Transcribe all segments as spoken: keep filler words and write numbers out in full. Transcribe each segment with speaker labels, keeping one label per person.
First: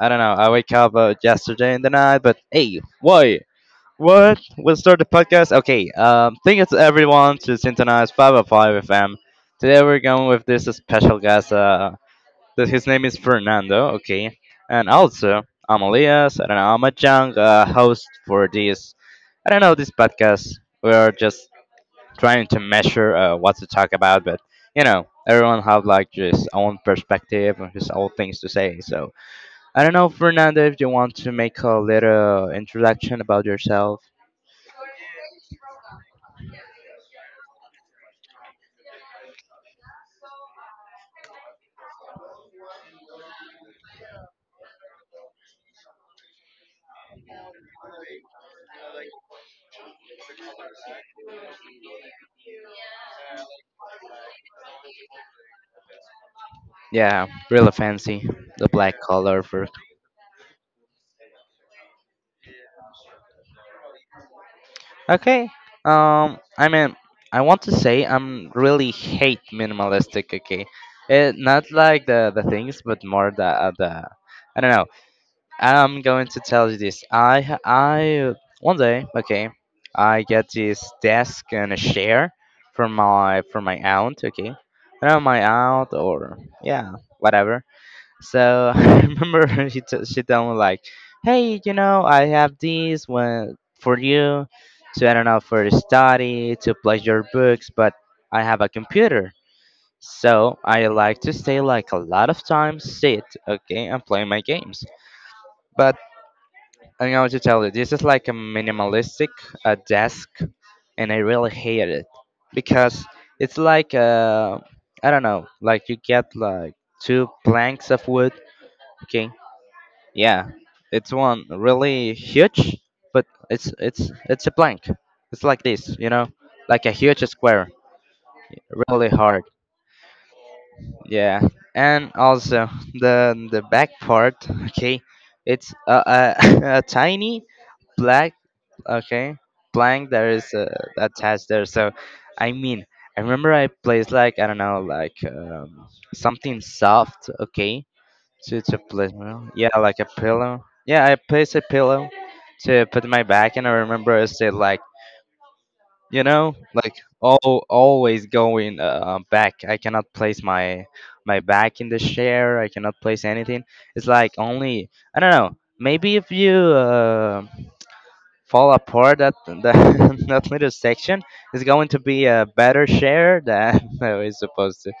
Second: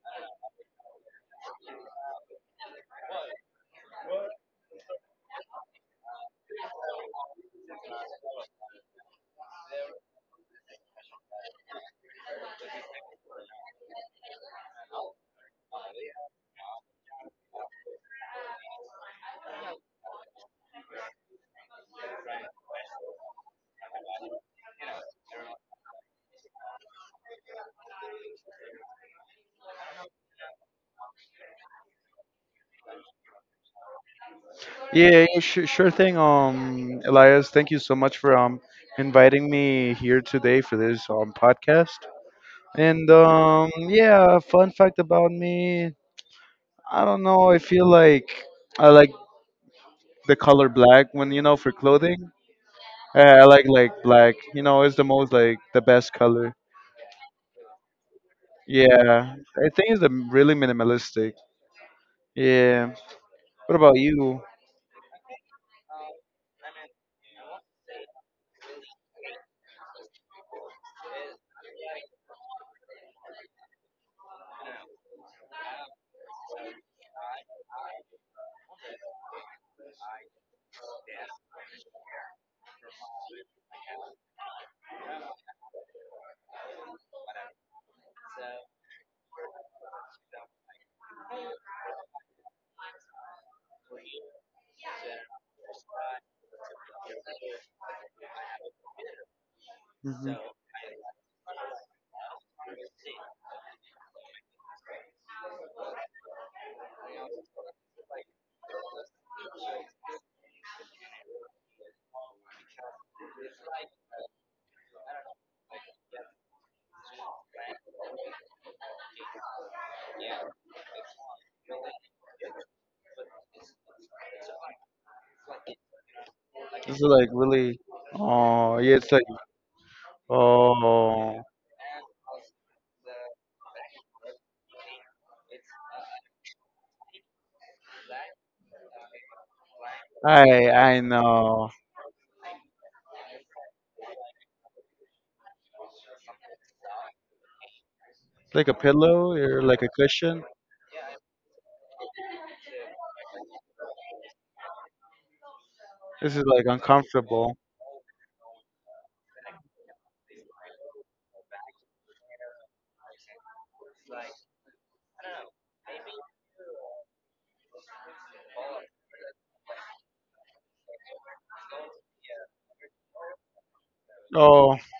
Speaker 1: I don't know, I wake up uh, yesterday in the night. But hey, why what we'll start the podcast. Okay um Thank you to everyone, to Synchronize five oh five FM. Today we're going with this special guest uh th- His name is Fernando, okay? And also, I'm Elias. I don't know, I'm a young uh, host for this. I don't know, this podcast. We are just trying to measure uh, what to talk about. But you know, everyone have like his own perspective and his own things to say. So I don't know, Fernando, if you want to make a little introduction about yourself.
Speaker 2: Yeah, yeah, sure, sure thing. Um, Elias, thank you so much for um inviting me here today for this um podcast. And um, yeah, fun fact about me, I don't know. I feel like I like the color black when you know for clothing. Uh, I like like black. You know, it's the most like the best color.
Speaker 1: Yeah, really fancy the black
Speaker 2: Yeah,
Speaker 1: color for.
Speaker 2: I think it's a really minimalistic. Yeah. What about you?
Speaker 1: Okay. Um, I mean, I want to say I'm really hate minimalistic. Okay, it not like the the things, but more the uh, the I don't know. I'm going to tell you this. I ha- I One day, okay, I get this desk and a chair from my from my aunt, okay, from my aunt or yeah, whatever. So I remember she t- she told me like, hey, you know, I have these when for you to, I don't know, for study, to play your books. But I have a computer.
Speaker 2: Mhm.
Speaker 1: So I like to stay like a lot of time sit, okay, and play my games. But I'm going to tell you, this is like a minimalistic uh, desk, and I really hate it because it's like uh, I don't know, like you get like two planks of wood. Okay, yeah, it's one really huge, but it's it's it's a plank. It's like this, you know, like a
Speaker 2: This is
Speaker 1: huge
Speaker 2: like
Speaker 1: square,
Speaker 2: really, oh, yeah,
Speaker 1: really
Speaker 2: it's like,
Speaker 1: hard. Yeah,
Speaker 2: oh,
Speaker 1: and also the the back part. Okay, it's a a, a tiny black, okay, blank there is uh,
Speaker 2: I, I
Speaker 1: that test there.
Speaker 2: know.
Speaker 1: So I mean, I remember I placed like, I don't know, like um, something soft, okay,
Speaker 2: It's
Speaker 1: to
Speaker 2: like a
Speaker 1: to place
Speaker 2: pillow
Speaker 1: well,
Speaker 2: or
Speaker 1: yeah,
Speaker 2: like a
Speaker 1: like a
Speaker 2: cushion.
Speaker 1: pillow. Yeah, I placed a pillow to put my back. And I remember I said like, you
Speaker 2: This is
Speaker 1: know,
Speaker 2: like
Speaker 1: like
Speaker 2: uncomfortable.
Speaker 1: all always going uh, back. I cannot place my my back in the chair. I cannot place anything. It's like only, I don't know, maybe if you um fall apart that that, that little section is going to be a better share than we
Speaker 2: Oh,
Speaker 1: supposed to.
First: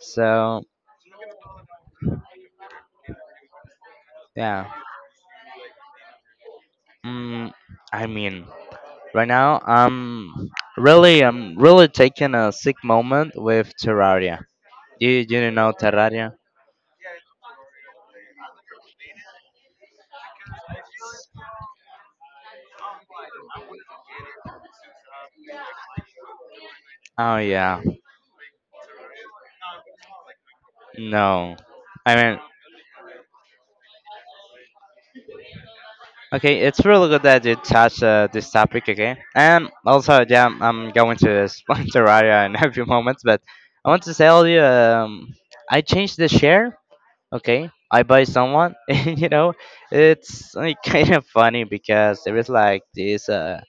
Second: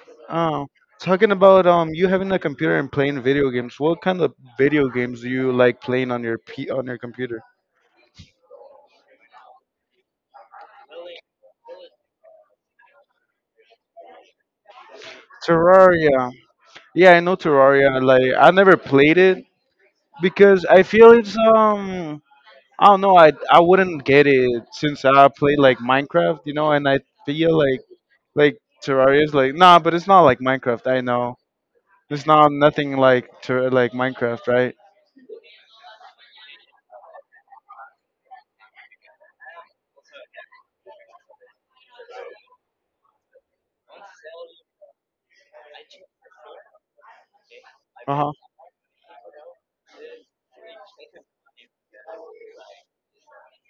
Speaker 1: So
Speaker 2: oh. Talking about um, you having a computer and playing video games. What kind of
Speaker 1: yeah.
Speaker 2: video games do you like playing on your P on your computer?
Speaker 1: mm, I mean, right now I'm really, i'm really taking a sick moment with Terraria. You you didn't know
Speaker 2: Terraria.
Speaker 1: Terraria.
Speaker 2: Yeah, I know Terraria. Like I never played it because I feel it's um I don't know. I I wouldn't get it since I play like Minecraft, you know. And I
Speaker 1: Oh
Speaker 2: feel like
Speaker 1: yeah.
Speaker 2: like Terraria is like nah, but it's not like Minecraft. I know
Speaker 1: No, I
Speaker 2: it's
Speaker 1: mean,
Speaker 2: not nothing like ter- like Minecraft, right?
Speaker 1: okay, it's really good that you touched uh, this topic again. And also, yeah, I'm I'm going to sponsor area in a few moments. But I want to tell you, um, I changed the share. Okay, I
Speaker 2: Uh
Speaker 1: buy
Speaker 2: huh.
Speaker 1: someone, and you know, it's like, kind of funny because there is like this. Uh,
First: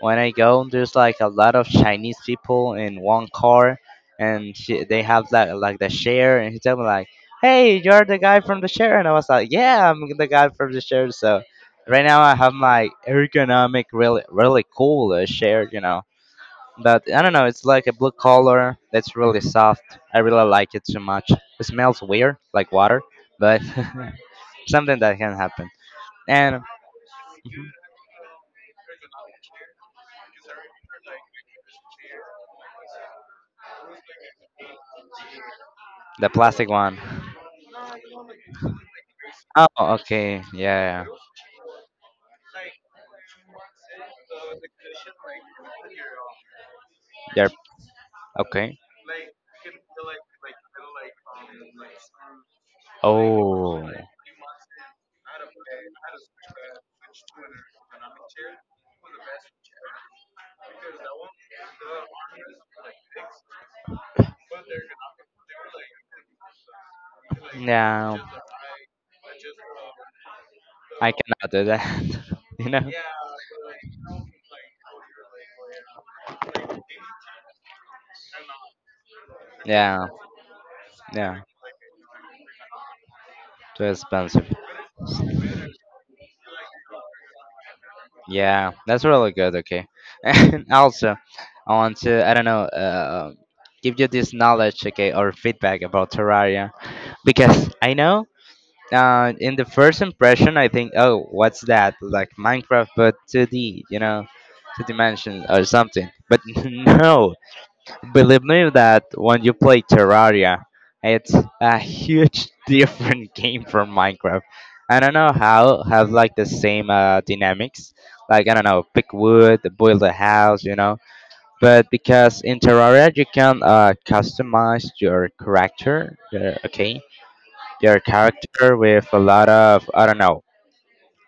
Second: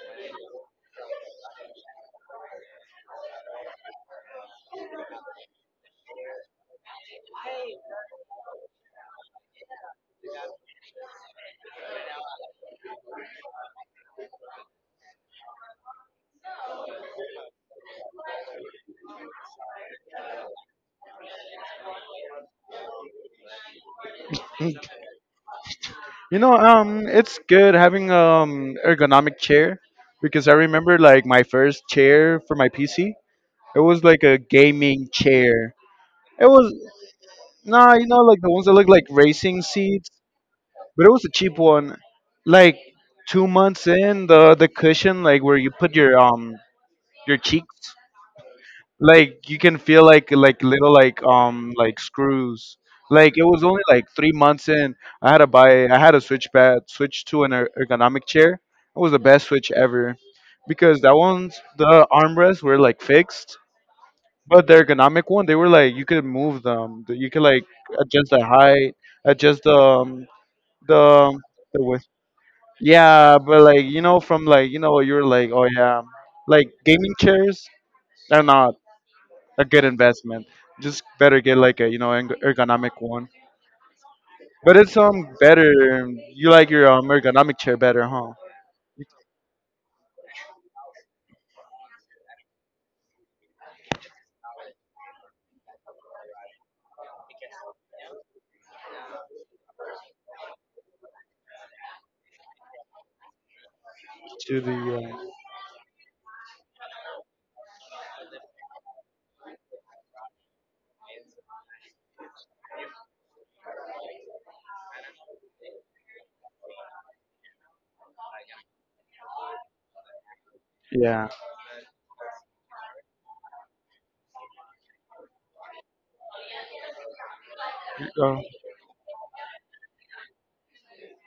Speaker 1: When I go, there's like a lot of Chinese people in one car, and she, they have like like the share, and he told me like, "Hey, you're the guy from the share," and I was like, "Yeah, I'm the guy from the share." So right now I have my ergonomic, really really cool uh, share, you know. But I don't know, it's like a blue color that's really soft. I really like it so much. It smells weird, like water, but something that can happen.
Speaker 2: You know,
Speaker 1: And
Speaker 2: um, it's good having um ergonomic chair because I remember like my first chair for my P C. It was like a gaming chair.
Speaker 1: the
Speaker 2: It
Speaker 1: plastic
Speaker 2: was
Speaker 1: one.
Speaker 2: nah, you know, like the ones that look like racing
Speaker 1: Oh,
Speaker 2: seats,
Speaker 1: okay, yeah, yeah.
Speaker 2: but it was a cheap one. Like two months in, the the cushion, like where you put your um your
Speaker 1: They're
Speaker 2: cheeks,
Speaker 1: okay.
Speaker 2: like you can feel like like little like um like screws. Like it was only
Speaker 1: Oh,
Speaker 2: like three months in, I had to buy. I had to switch back, switch to an er- ergonomic chair. It was the best switch ever, because that one's the armrests were like fixed, but the ergonomic one they were like you could move them. You could like
Speaker 1: no,
Speaker 2: adjust the height, adjust the um,
Speaker 1: I
Speaker 2: the
Speaker 1: cannot do
Speaker 2: the width.
Speaker 1: that. You know?
Speaker 2: Yeah, but like you know, from like you know, you're like, oh yeah, like gaming chairs are not a good
Speaker 1: Yeah,
Speaker 2: investment. Just better
Speaker 1: yeah,
Speaker 2: get like a you know erg- ergonomic one.
Speaker 1: too expensive.
Speaker 2: But it's um better. You like your um ergonomic chair better, huh?
Speaker 1: Yeah, that's really good. Okay, and also, I want to, I don't know, uh, give you this knowledge, okay, or feedback about Terraria, because I know uh, in the first impression I think, oh, what's that? Like Minecraft, but two D, you know,
Speaker 2: To the
Speaker 1: two
Speaker 2: uh,
Speaker 1: dimensions or something. But no, believe me that when you play Terraria, it's a huge different game from Minecraft. I don't know how has like the same uh, dynamics. Like I don't know, pick wood, build a house, you know.
Speaker 2: yeah.
Speaker 1: But because in Terraria you can uh, customize your character, your, okay, your
Speaker 2: Uh,
Speaker 1: character with a lot of, I don't know,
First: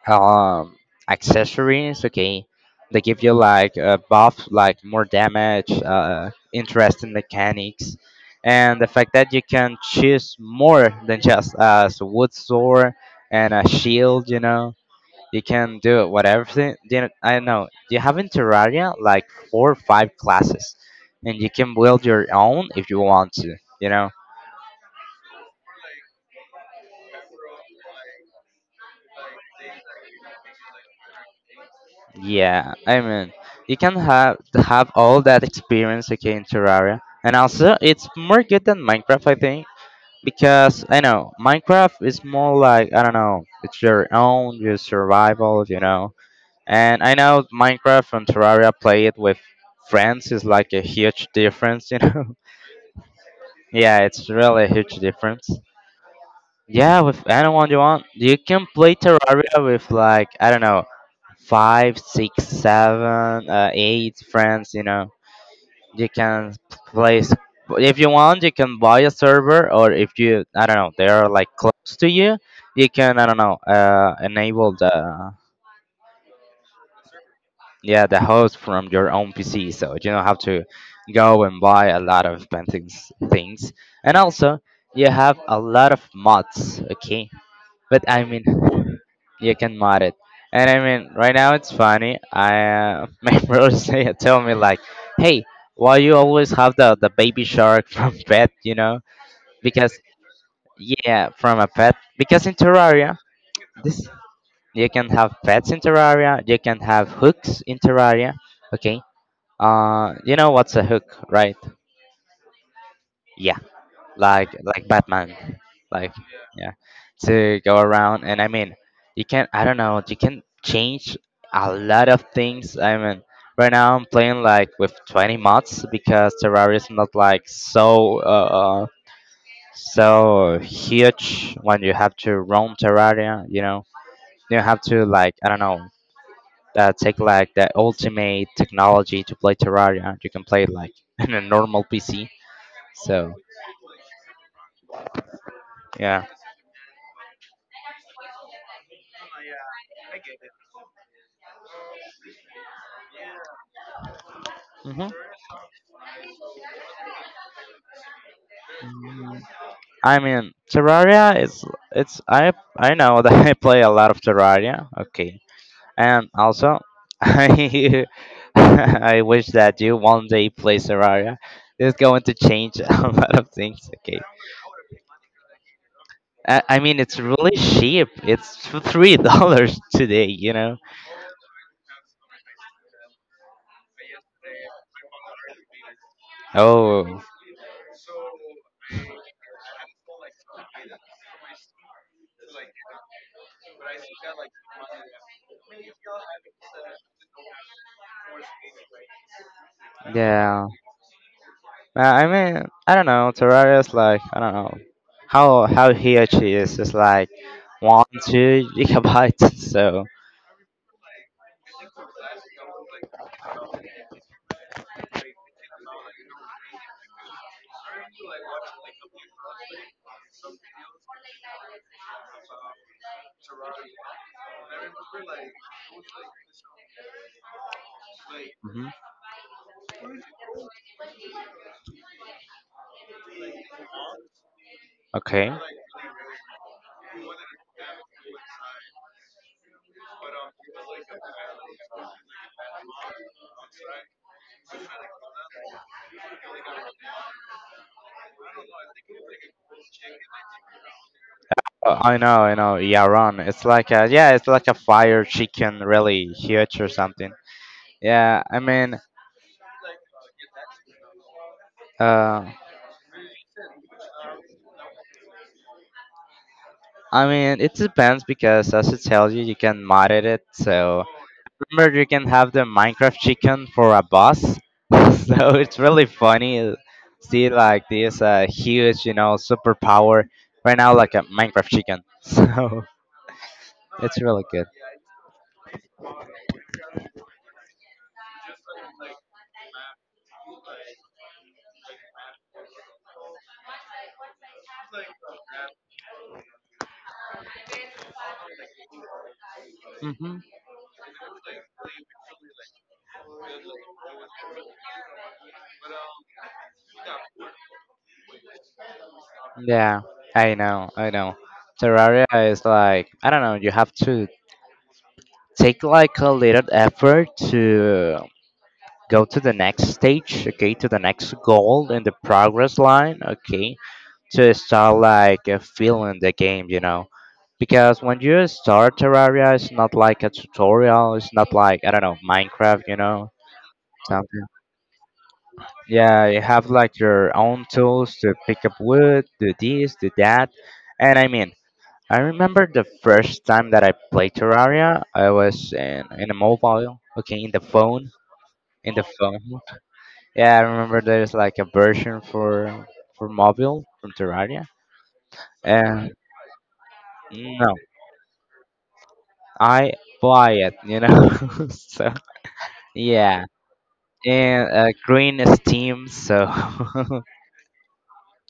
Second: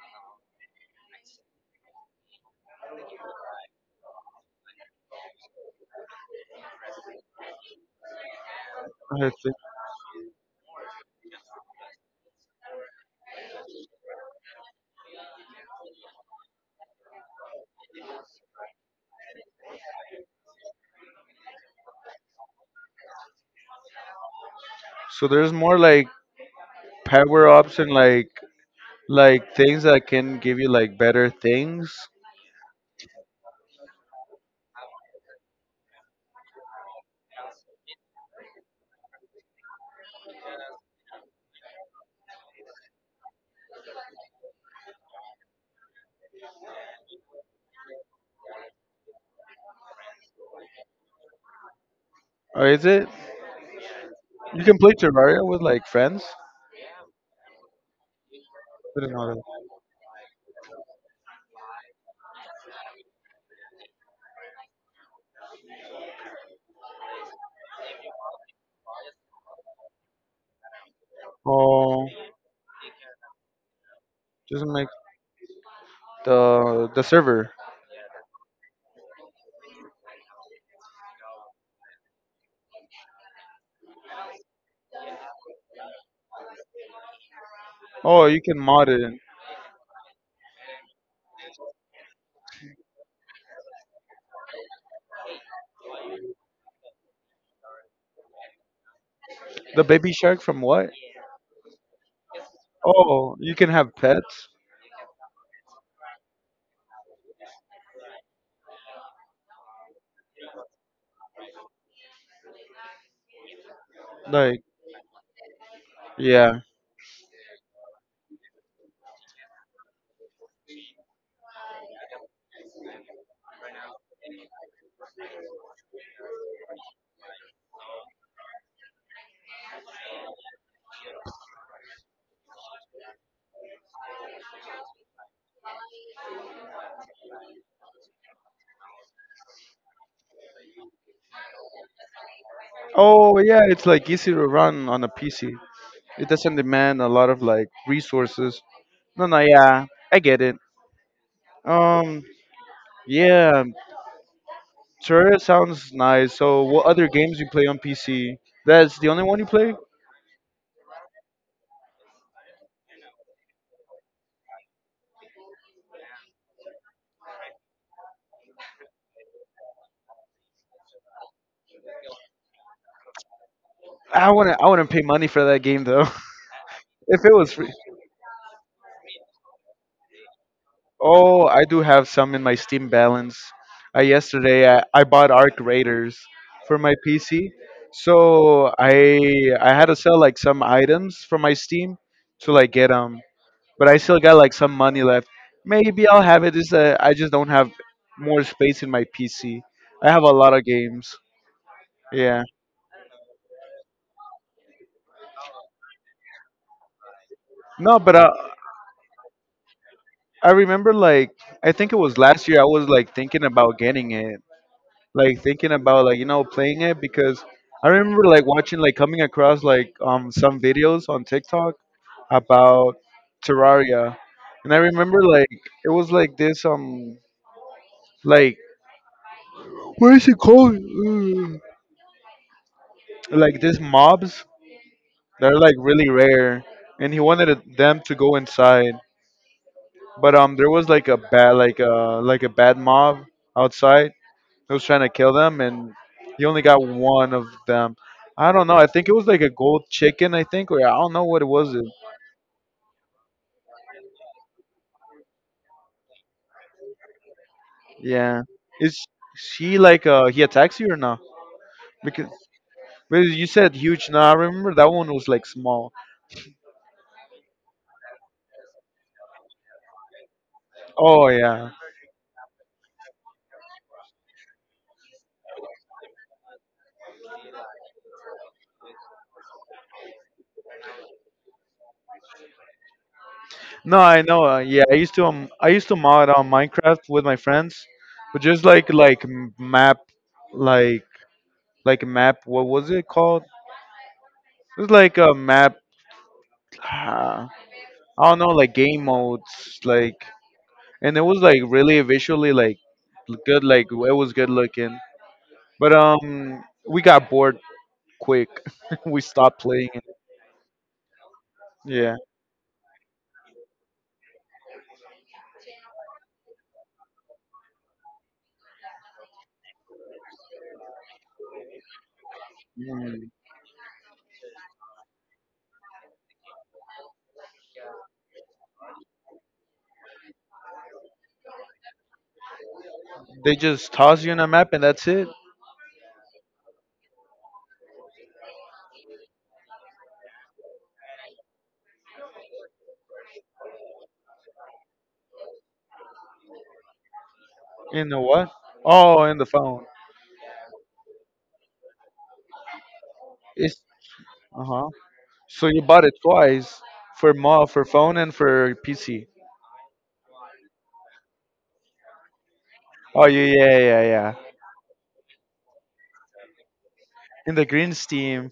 Speaker 1: um accessories, okay, they give you like a buff, like more damage, uh, interesting mechanics, and the fact
Speaker 2: I
Speaker 1: that you
Speaker 2: think
Speaker 1: can choose more than just as a wood sword and a shield, you know. You can do whatever thing, you know. I know you have in Terraria like four or five classes, and you can build your own if you want to, you know.
Speaker 2: so. There's more like power ups and like like things that can give you like better things.
Speaker 1: Yeah, I mean, you can have have all that experience, okay, in Terraria, and also it's more good than Minecraft, I think, because I know Minecraft is more like, I don't know, it's your own, your survival, you know. And I know Minecraft and Terraria play it with friends is like a huge difference, you know.
Speaker 2: Or is it?
Speaker 1: Yeah, it's
Speaker 2: You
Speaker 1: really a
Speaker 2: can play
Speaker 1: huge
Speaker 2: Terraria
Speaker 1: difference.
Speaker 2: with like friends.
Speaker 1: Yeah, with anyone you want. You can play
Speaker 2: Didn't know that.
Speaker 1: Terraria with like, I don't know, five, six, seven, uh, eight friends. You know, you can play s- if you want. You can buy a server, or if you, I don't know, they are like close
Speaker 2: Oh,
Speaker 1: to you. You can, I don't know, uh,
Speaker 2: doesn't
Speaker 1: enable
Speaker 2: make
Speaker 1: the,
Speaker 2: the the server.
Speaker 1: yeah, the host from your own P C, so you don't have to go and buy a lot of things things. And also, you have a lot of mods. Okay. But I
Speaker 2: Oh, you
Speaker 1: mean,
Speaker 2: can mod it.
Speaker 1: you can mod it. And I mean, right now it's funny. I uh, my bros they tell me like, "Hey, why you always have the the baby shark from pet? You know,
Speaker 2: The
Speaker 1: because
Speaker 2: baby shark from what?
Speaker 1: yeah, from a pet." Because in Terraria,
Speaker 2: Oh, you can have
Speaker 1: this,
Speaker 2: pets.
Speaker 1: you can have pets in Terraria. You can have hooks in Terraria. Okay. Uh, you know what's a hook, right? Yeah. like
Speaker 2: Like,
Speaker 1: like Batman, like,
Speaker 2: yeah.
Speaker 1: yeah, to go around. And I mean, you can, I don't know, you can change a lot of things. I mean, right now I'm playing like with twenty mods, because Terraria is not like so uh, uh so huge when you have to roam Terraria. You know, you have to like, I don't know, Uh, take like the ultimate technology to play Terraria. You can play like in a normal P C. So
Speaker 2: Oh, yeah, it's like easy to run on a P C.
Speaker 1: yeah.
Speaker 2: It doesn't demand a lot of like resources. No, no, yeah, I get it. Um, yeah, Terraria sounds nice. So, what other games you play on P C? That's the only one you play?
Speaker 1: I mean, Terraria is it's I I know that I play a lot of Terraria. Okay, and also I I wish that you one day play Terraria. It's going to change a lot of things. Okay,
Speaker 2: I wanna, I wouldn't pay money for that game though.
Speaker 1: I, I mean it's
Speaker 2: If it was
Speaker 1: really
Speaker 2: free.
Speaker 1: cheap. It's three dollars today. You know.
Speaker 2: Oh, I do have some in my Steam balance. Uh, yesterday, I, I bought Arc Raiders for my
Speaker 1: Oh
Speaker 2: P C, so I I had to sell like some items from my Steam to like get them. But I still got like some money left. Maybe I'll have it. Is uh, I just don't have more space in my P C. I have a lot of
Speaker 1: yeah.
Speaker 2: games.
Speaker 1: Uh, I
Speaker 2: Yeah.
Speaker 1: mean, I don't know, Terraria is like, I don't know how how huge it is. It's like
Speaker 2: No,
Speaker 1: one
Speaker 2: but uh,
Speaker 1: two gigabytes. So.
Speaker 2: I remember like I think it was last year. I was like thinking about getting it, like thinking about like you know playing it because I remember like watching like coming across like um some videos on TikTok about Terraria, and I remember like it was like this um like
Speaker 1: Mhm.
Speaker 2: what is it called? Uh, like these mobs
Speaker 1: Okay.
Speaker 2: that are like really rare, and he wanted it- them to go inside, but um there was like a bad like a like a bad mob outside. He was trying to kill them, and he only got one of them. I don't know. I think it was like a gold chicken. I think, or I don't know what it was.
Speaker 1: Uh, I know, I know. Yaron. It's like a, yeah, it's like a fire chicken, really huge or something.
Speaker 2: Yeah.
Speaker 1: Yeah, I mean,
Speaker 2: Is she like uh he attacks you or not? Because
Speaker 1: uh,
Speaker 2: but you said huge. No, I remember that one was like small.
Speaker 1: I mean, it depends because as it tells you, you can mod it. So
Speaker 2: Oh yeah.
Speaker 1: remember, you can have the Minecraft chicken for a boss. So it's really funny. Uh, see, like this uh, huge, you know, superpower right now, like a Minecraft chicken. So
Speaker 2: No, I
Speaker 1: it's
Speaker 2: know.
Speaker 1: really
Speaker 2: Uh,
Speaker 1: good.
Speaker 2: yeah, I used to um I used to mod on Minecraft with my friends, but just like like m- map like like map. What was it called? It was like a map. I don't know, like game modes, like,
Speaker 1: Hmm.
Speaker 2: and it was like really visually like good, like it was good looking. But um, we got bored quick. We stopped playing it.
Speaker 1: Yeah, I know, I know.
Speaker 2: Yeah.
Speaker 1: Terraria is like, I don't know. You have to take like a little effort to go to the next stage, okay, to the next goal in the progress line,
Speaker 2: Mm.
Speaker 1: okay, to start like uh, feeling the game, you know. Because when you start Terraria, it's not like a tutorial. It's not like, I don't know, Minecraft, you know,
Speaker 2: They just toss you in
Speaker 1: something.
Speaker 2: a map and that's it.
Speaker 1: Yeah, you have like your own tools to pick up wood, do this, do that. And I mean, I remember the first time that I played Terraria, I was in, in a mobile, okay, in the
Speaker 2: In
Speaker 1: phone,
Speaker 2: the what?
Speaker 1: in the
Speaker 2: Oh, in
Speaker 1: phone.
Speaker 2: the phone.
Speaker 1: Yeah, I remember there's like a version for for
Speaker 2: It's
Speaker 1: mobile from
Speaker 2: uh
Speaker 1: Terraria.
Speaker 2: huh. So you bought it
Speaker 1: And
Speaker 2: twice for mo
Speaker 1: no,
Speaker 2: for phone and for P C.
Speaker 1: I buy it, you know. So
Speaker 2: Oh yeah,
Speaker 1: yeah,
Speaker 2: yeah, yeah, yeah.
Speaker 1: and uh, green is Steam, so
Speaker 2: In the green steam.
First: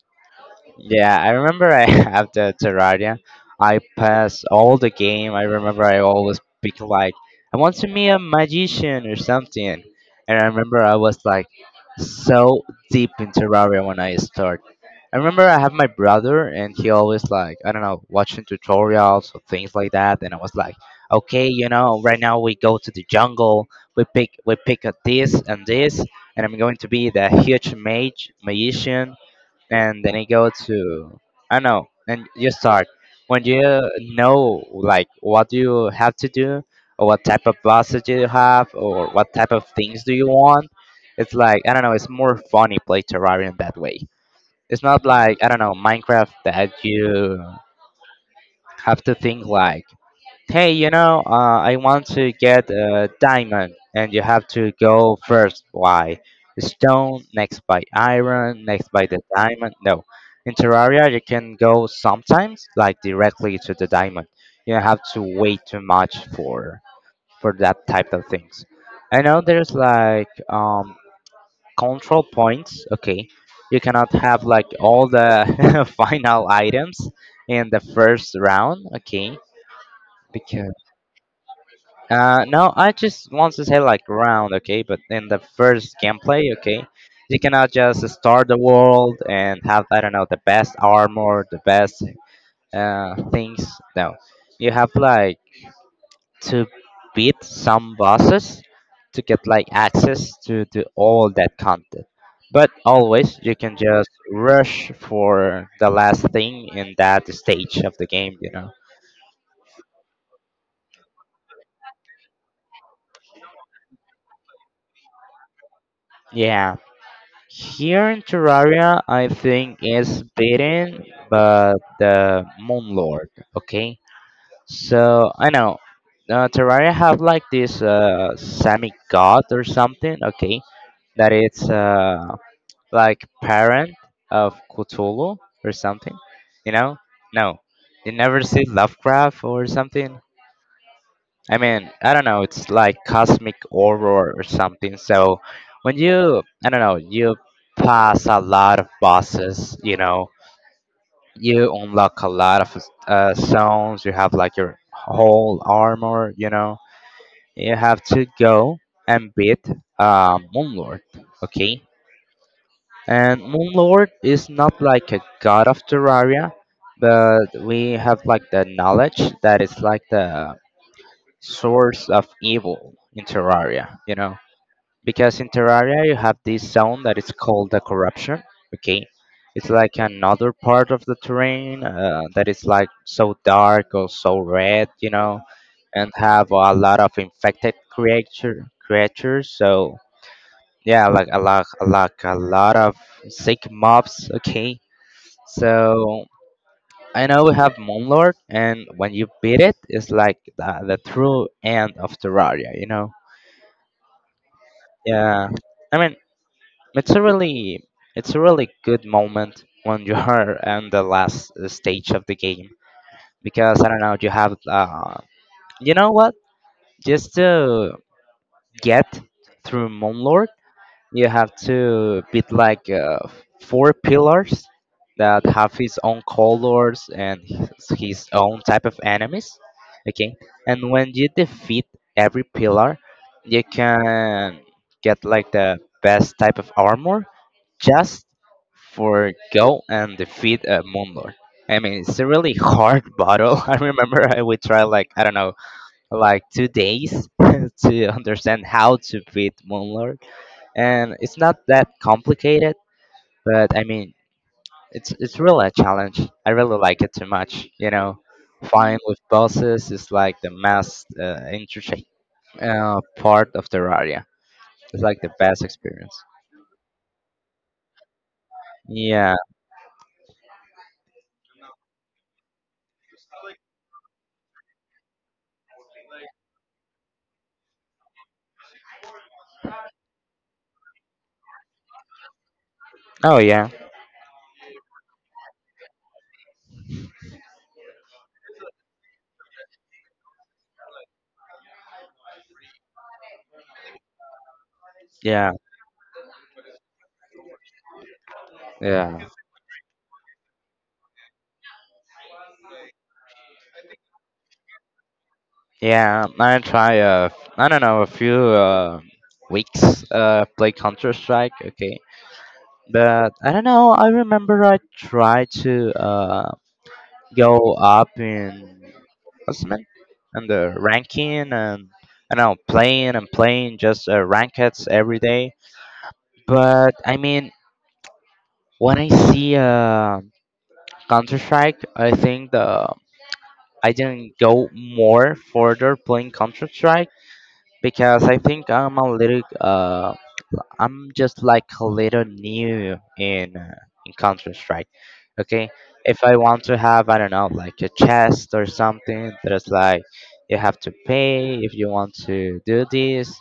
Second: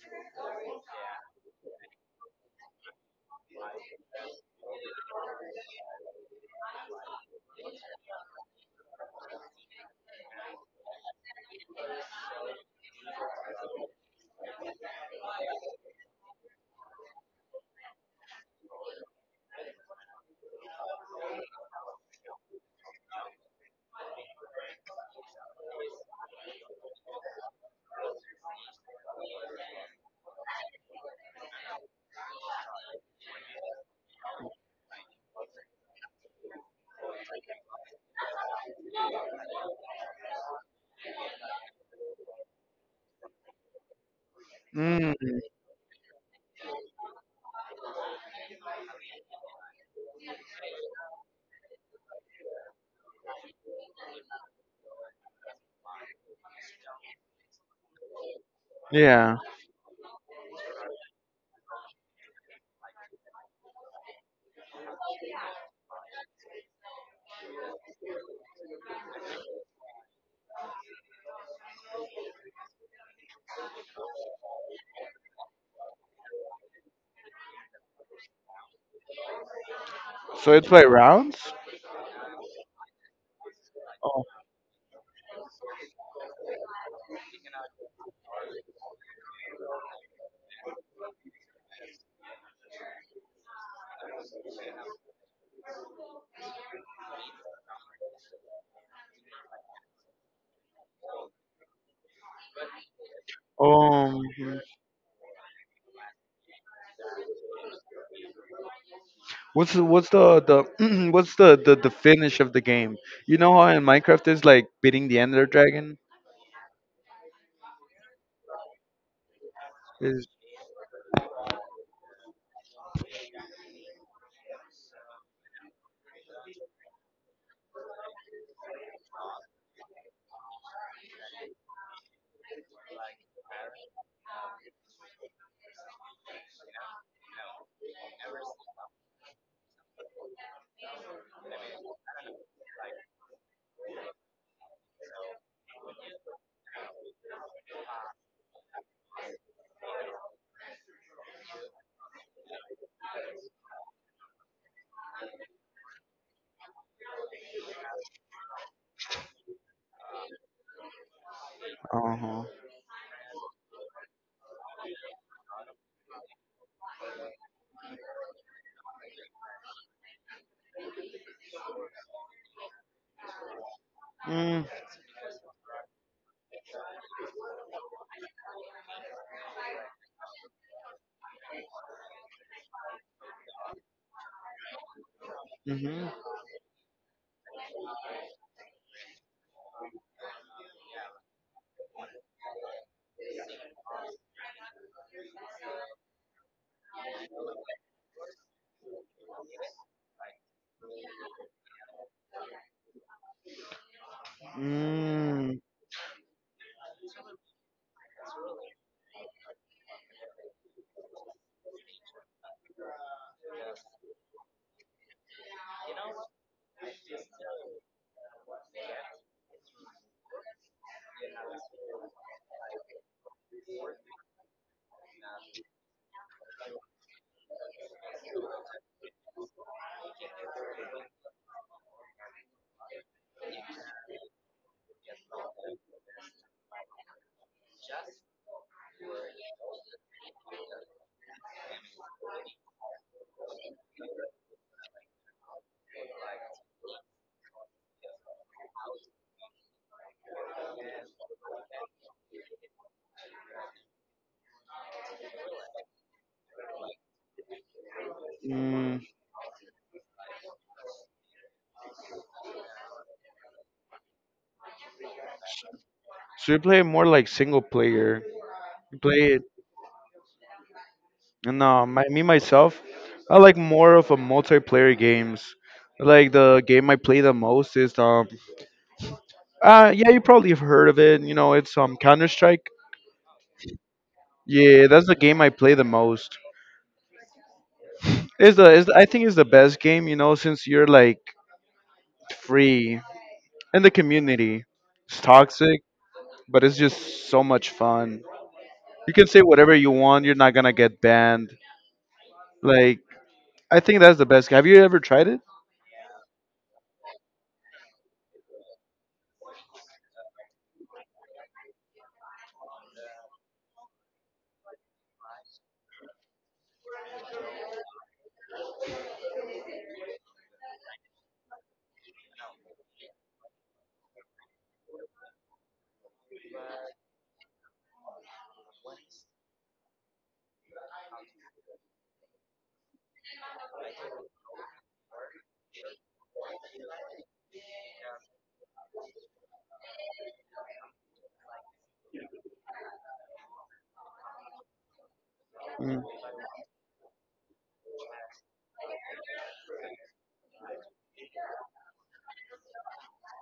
Speaker 1: yeah, I remember I have the Terraria. I pass all the game. I remember I always pick like, I want to be a magician or something. And I remember I was like so deep in Terraria when I start. I remember I have my brother and he always like, I don't know, watching tutorials or things like that. And I was like, okay, you know, right now we go to the jungle. We pick we pick a this and this, and I'm going to be the huge mage magician, and then you go to, I don't know, and you start. When you know like what you have to do, or what type of bosses you have, or what type of things do you want, it's like, I don't know, it's more funny play Terrarium that way. It's not
Speaker 2: Mm,
Speaker 1: like, I don't know, Minecraft that you have to think like. Hey, you know, uh, I want to get a diamond, and you have to go first by stone, next by iron, next by the
Speaker 2: yeah.
Speaker 1: diamond. No, in Terraria, you can go sometimes like directly to the diamond. You don't have to wait too much for for that type of things. I know there's like um, control points. Okay, you cannot have like all the final items in the first round. Okay,
Speaker 2: So it's
Speaker 1: because
Speaker 2: by rounds.
Speaker 1: uh, no, I just want to say like round, okay? But in the first gameplay, okay, you cannot just start the world and have I don't know the best armor, the best uh things. No, you have like to beat some bosses to get like access to to all that content. But always you can just
Speaker 2: Oh. Um.
Speaker 1: rush for the last thing in that stage of the game, you know?
Speaker 2: What's the- what's the the what's the, the the finish of the game? You know how in Minecraft is like beating the Ender Dragon
Speaker 1: Yeah. Here in Terraria, I think it's
Speaker 2: is.
Speaker 1: beaten but the Moon Lord. Okay, so I know uh, Terraria have like this uh, semi god or something. Okay, that it's uh, like parent of Cthulhu or something. You know? No, you never see Lovecraft or something. I mean, I don't know, it's like cosmic horror or something. So when you, I don't know, you pass a lot of bosses, you know, you unlock a lot of uh, zones, you have like your whole armor, you know, you have to go and beat uh, Moonlord, okay?
Speaker 2: Uh huh.
Speaker 1: And Moonlord is not like a god of Terraria, but we have like the knowledge that it's like the source of evil in Terraria, you know?
Speaker 2: Mm,
Speaker 1: Because in Terraria you have this zone that is called the corruption, okay? It's like another part of the terrain uh, that is like so dark or so red, you know, and
Speaker 2: mm-hmm.
Speaker 1: have a lot of infected creature creatures. So yeah, like a lot, a lot, a lot of sick mobs. Okay, so I know we have Moonlord, and when you beat it, it's like the, the true end of Terraria, you know. Yeah,
Speaker 2: Mm,
Speaker 1: I mean, it's a really, it's a really good moment when you are in the last stage of the game because I don't know, you have, uh, you know what? Just to get through Moonlord, you have to beat like uh, four pillars that have his own colors and his his own type of enemies. Okay, and when you defeat every pillar, you can get like the best type of armor just for go and defeat a Moonlord. I mean, it's a really hard battle. I remember I would try like I don't know, like two days to understand how to beat Moonlord, and it's not that complicated. But I mean, it's it's really a challenge. I really like it too much. You know, fighting
Speaker 2: mm.
Speaker 1: with bosses is like the most uh, interesting uh, part of Terraria. It's like the best experience.
Speaker 2: So you play more like single player. You play
Speaker 1: Yeah.
Speaker 2: it. No, my, me myself, I like more of a multiplayer games. Like the game I play the most is um. Uh yeah, you probably have heard of it. You know, it's um Counter Strike.
Speaker 1: Oh yeah.
Speaker 2: Yeah, that's the game I play the most. It's the, it's the I think it's the best game, you know, since you're like free in the community. It's
Speaker 1: Yeah.
Speaker 2: toxic, but it's just so much fun. You
Speaker 1: Yeah.
Speaker 2: can say whatever you want. You're not gonna get banned. Like I think that's the best. Have you ever tried it?
Speaker 1: Yeah, I try uh I don't know a few uh, weeks uh play Counter Strike. Okay, but I don't know. I remember I tried to uh go up in what's it meant? And the ranking and I don't know playing and playing just uh, rankeds every day. But I mean, when I see uh Counter Strike, I think the I didn't go more further playing Counter Strike because I think I'm a little uh I'm just like a little new in uh, in Counter Strike. Okay,
Speaker 2: Mm.
Speaker 1: if I want to have I don't know like a chest or something there's like you have to pay if you want to do this,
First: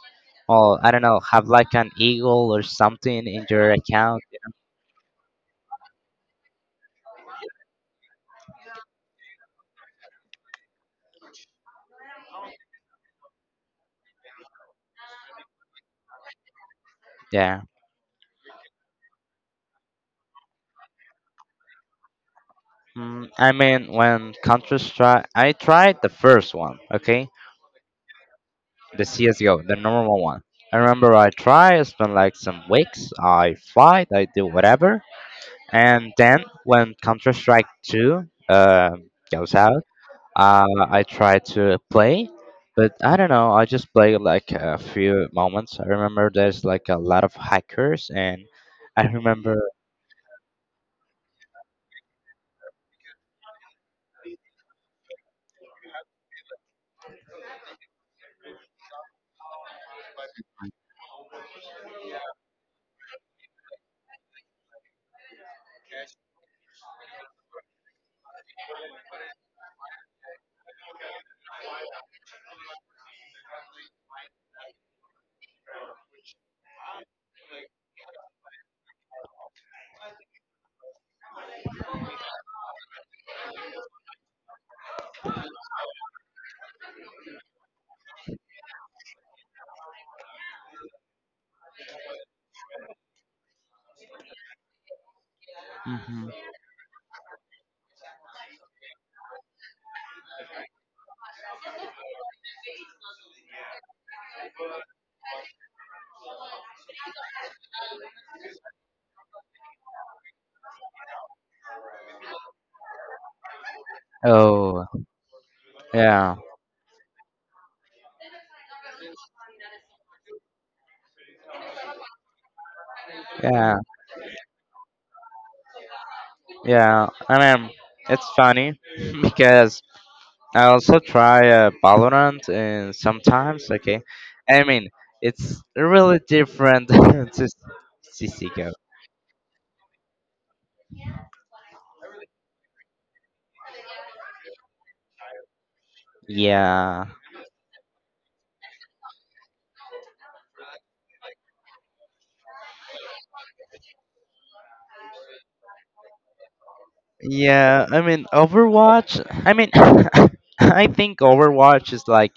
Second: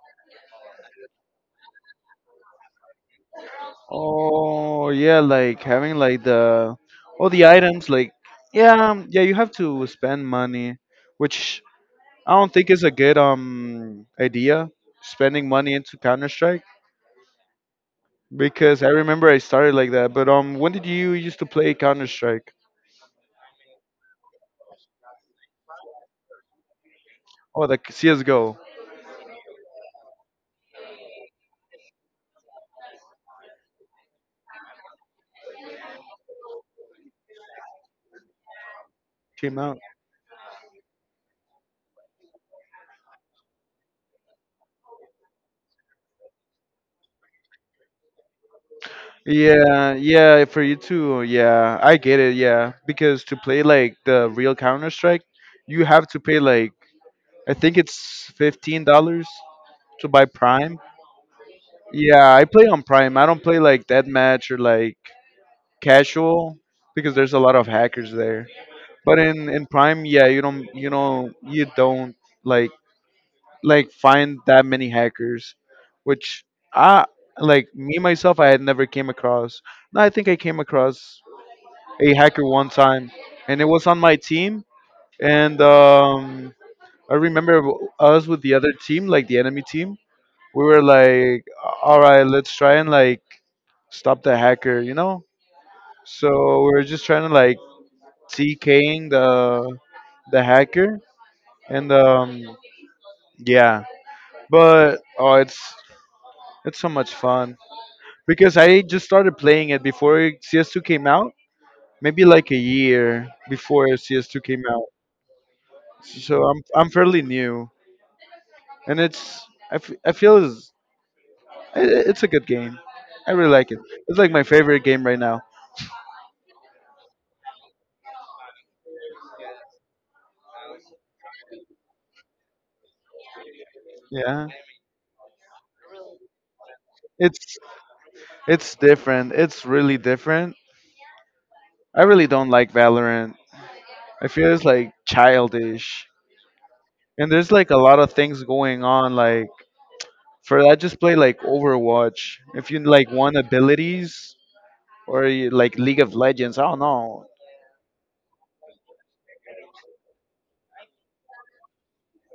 Speaker 1: or I don't know have like an eagle or something in your account.
Speaker 2: Oh yeah, like having like the all the items. Like yeah, um, yeah, you have to spend money, which I don't think is a good um idea. Spending money into Counter Strike.
Speaker 1: Yeah.
Speaker 2: Because I remember I started like that. But um, when did you used to play Counter Strike?
Speaker 1: Mm, I mean, when Counter Strike, I tried the first one, okay?
Speaker 2: Oh, the C S:G O
Speaker 1: The C S G O, the normal one. I remember I tried, I spent like some weeks, I fight, I do whatever. And then when Counter Strike two uh, goes
Speaker 2: came out.
Speaker 1: out, uh, I try to play. But I don't know, I just play like a few moments. I remember there's like a lot of hackers, and I remember,
Speaker 2: Yeah, yeah, for you too. Yeah, I get it. Yeah, because to play like the real Counter Strike, you have to pay like I think it's fifteen dollars to buy Prime. Yeah, I play on Prime. I don't play like Deathmatch or like casual because there's a lot of hackers there. But in in Prime, yeah, you don't you know you don't like like find that many hackers, which I like me myself I had never came across. No, I think I came across a hacker one time, and it was on my team. And um, I remember w- us with the other team, like the enemy team. We were like, all right, let's try and like stop the hacker, you know. So we were just trying to like T King the the hacker, and um, yeah. But oh, it's it's so much fun, because I just started playing it before C S two came out, maybe like a year before C S two came
Speaker 1: oh,
Speaker 2: out.
Speaker 1: yeah,
Speaker 2: So I'm I'm fairly new, and it's I, f- I feel it's, i- i- it's a good game. I really like
Speaker 1: yeah,
Speaker 2: it. It's like my favorite game right now.
Speaker 1: yeah. I mean, it's funny because I also try uh, Valorant and sometimes, okay.
Speaker 2: Yeah,
Speaker 1: I mean, it's really different to
Speaker 2: it's
Speaker 1: C S:G O.
Speaker 2: it's different. It's really different. I really don't like Valorant. I feel it's like childish,
Speaker 1: Yeah.
Speaker 2: and there's like a lot of things going on. Like for I just play like Overwatch. If you like want abilities, or you- like League of Legends. I don't know.
Speaker 1: Yeah, I mean, Overwatch, I mean, I think Overwatch is like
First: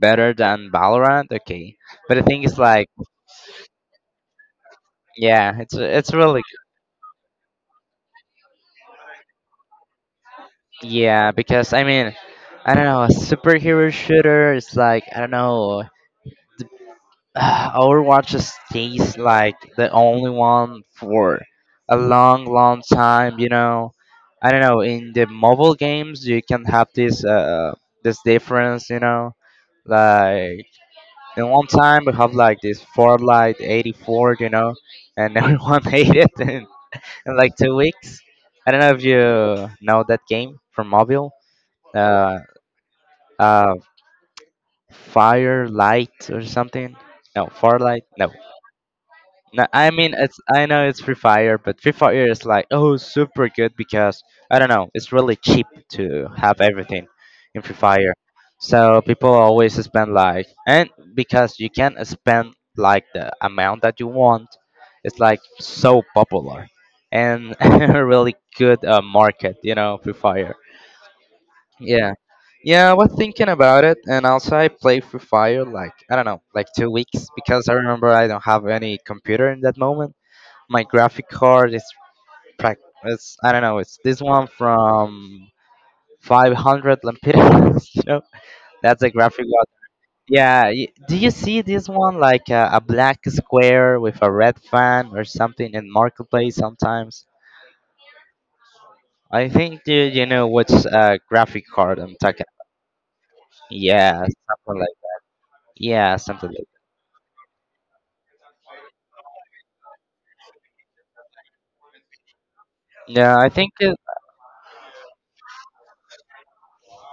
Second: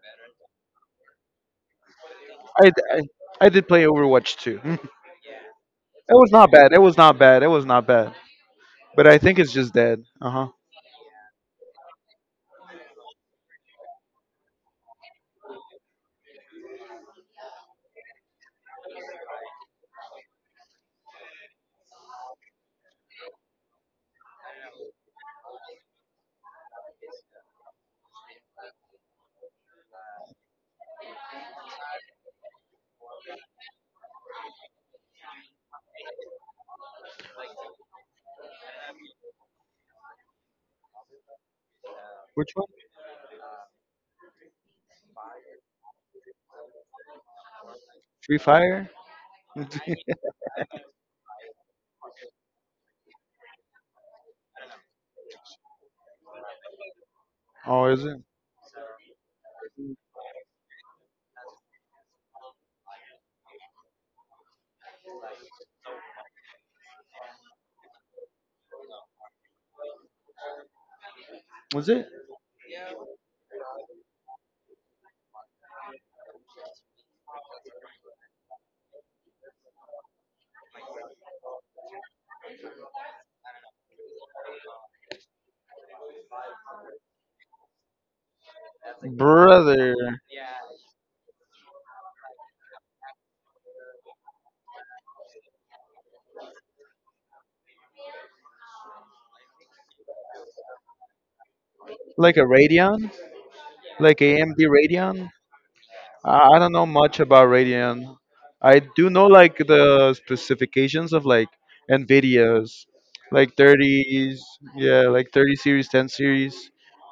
Speaker 1: better than Valorant, okay. But I think it's
Speaker 2: I,
Speaker 1: like,
Speaker 2: I, I did play Overwatch too. It
Speaker 1: yeah, it's it's
Speaker 2: was
Speaker 1: really
Speaker 2: not bad. It was not bad. It was not bad. But I think it's just dead. Uh huh.
Speaker 1: good. Yeah, because I mean, I don't know, a superhero shooter is like, I don't know, Overwatch stays like the only one for a long, long time. You know, I don't know. In the mobile games, you can have this uh this difference. You know, like in one time we have like this Fortnite eighty-four. You know, and everyone hate it in, in like two weeks. I don't know if you know that game from mobile. Uh,
Speaker 2: Which one?
Speaker 1: uh, Firelight or something. No, Firelight. No,
Speaker 2: Free Fire?
Speaker 1: No, I mean it's I know it's Free Fire, but Free Fire is like oh super good because I don't know, it's really cheap to have everything in Free
Speaker 2: Oh, is
Speaker 1: Fire.
Speaker 2: it?
Speaker 1: So people always spend like and because you can spend like the amount that you want, it's like so popular and a really good uh, market, you know, Free Fire.
Speaker 2: Was it?
Speaker 1: Yeah. Yeah, I was thinking about it, and also I played Free Fire like I don't know, like two weeks because I remember I don't have any computer in that moment, my graphic card is prac- it's I don't know, it's this one from five hundred lempiras, you know. That's a graphic one.
Speaker 2: Brother.
Speaker 1: Yeah, y- do you see this one like a, a black square with a red fan or something in marketplace sometimes? I think you you know which uh, graphic card I'm
Speaker 2: Like a
Speaker 1: talking.
Speaker 2: Radeon?
Speaker 1: Yeah,
Speaker 2: Like A M D
Speaker 1: something like
Speaker 2: Radeon?
Speaker 1: yeah,
Speaker 2: I,
Speaker 1: something
Speaker 2: I
Speaker 1: like.
Speaker 2: don't know much about Radeon. I do know like the specifications of like NVIDIA's.
Speaker 1: Yeah, I
Speaker 2: Like
Speaker 1: think it,
Speaker 2: thirties, yeah, like thirty series, ten series,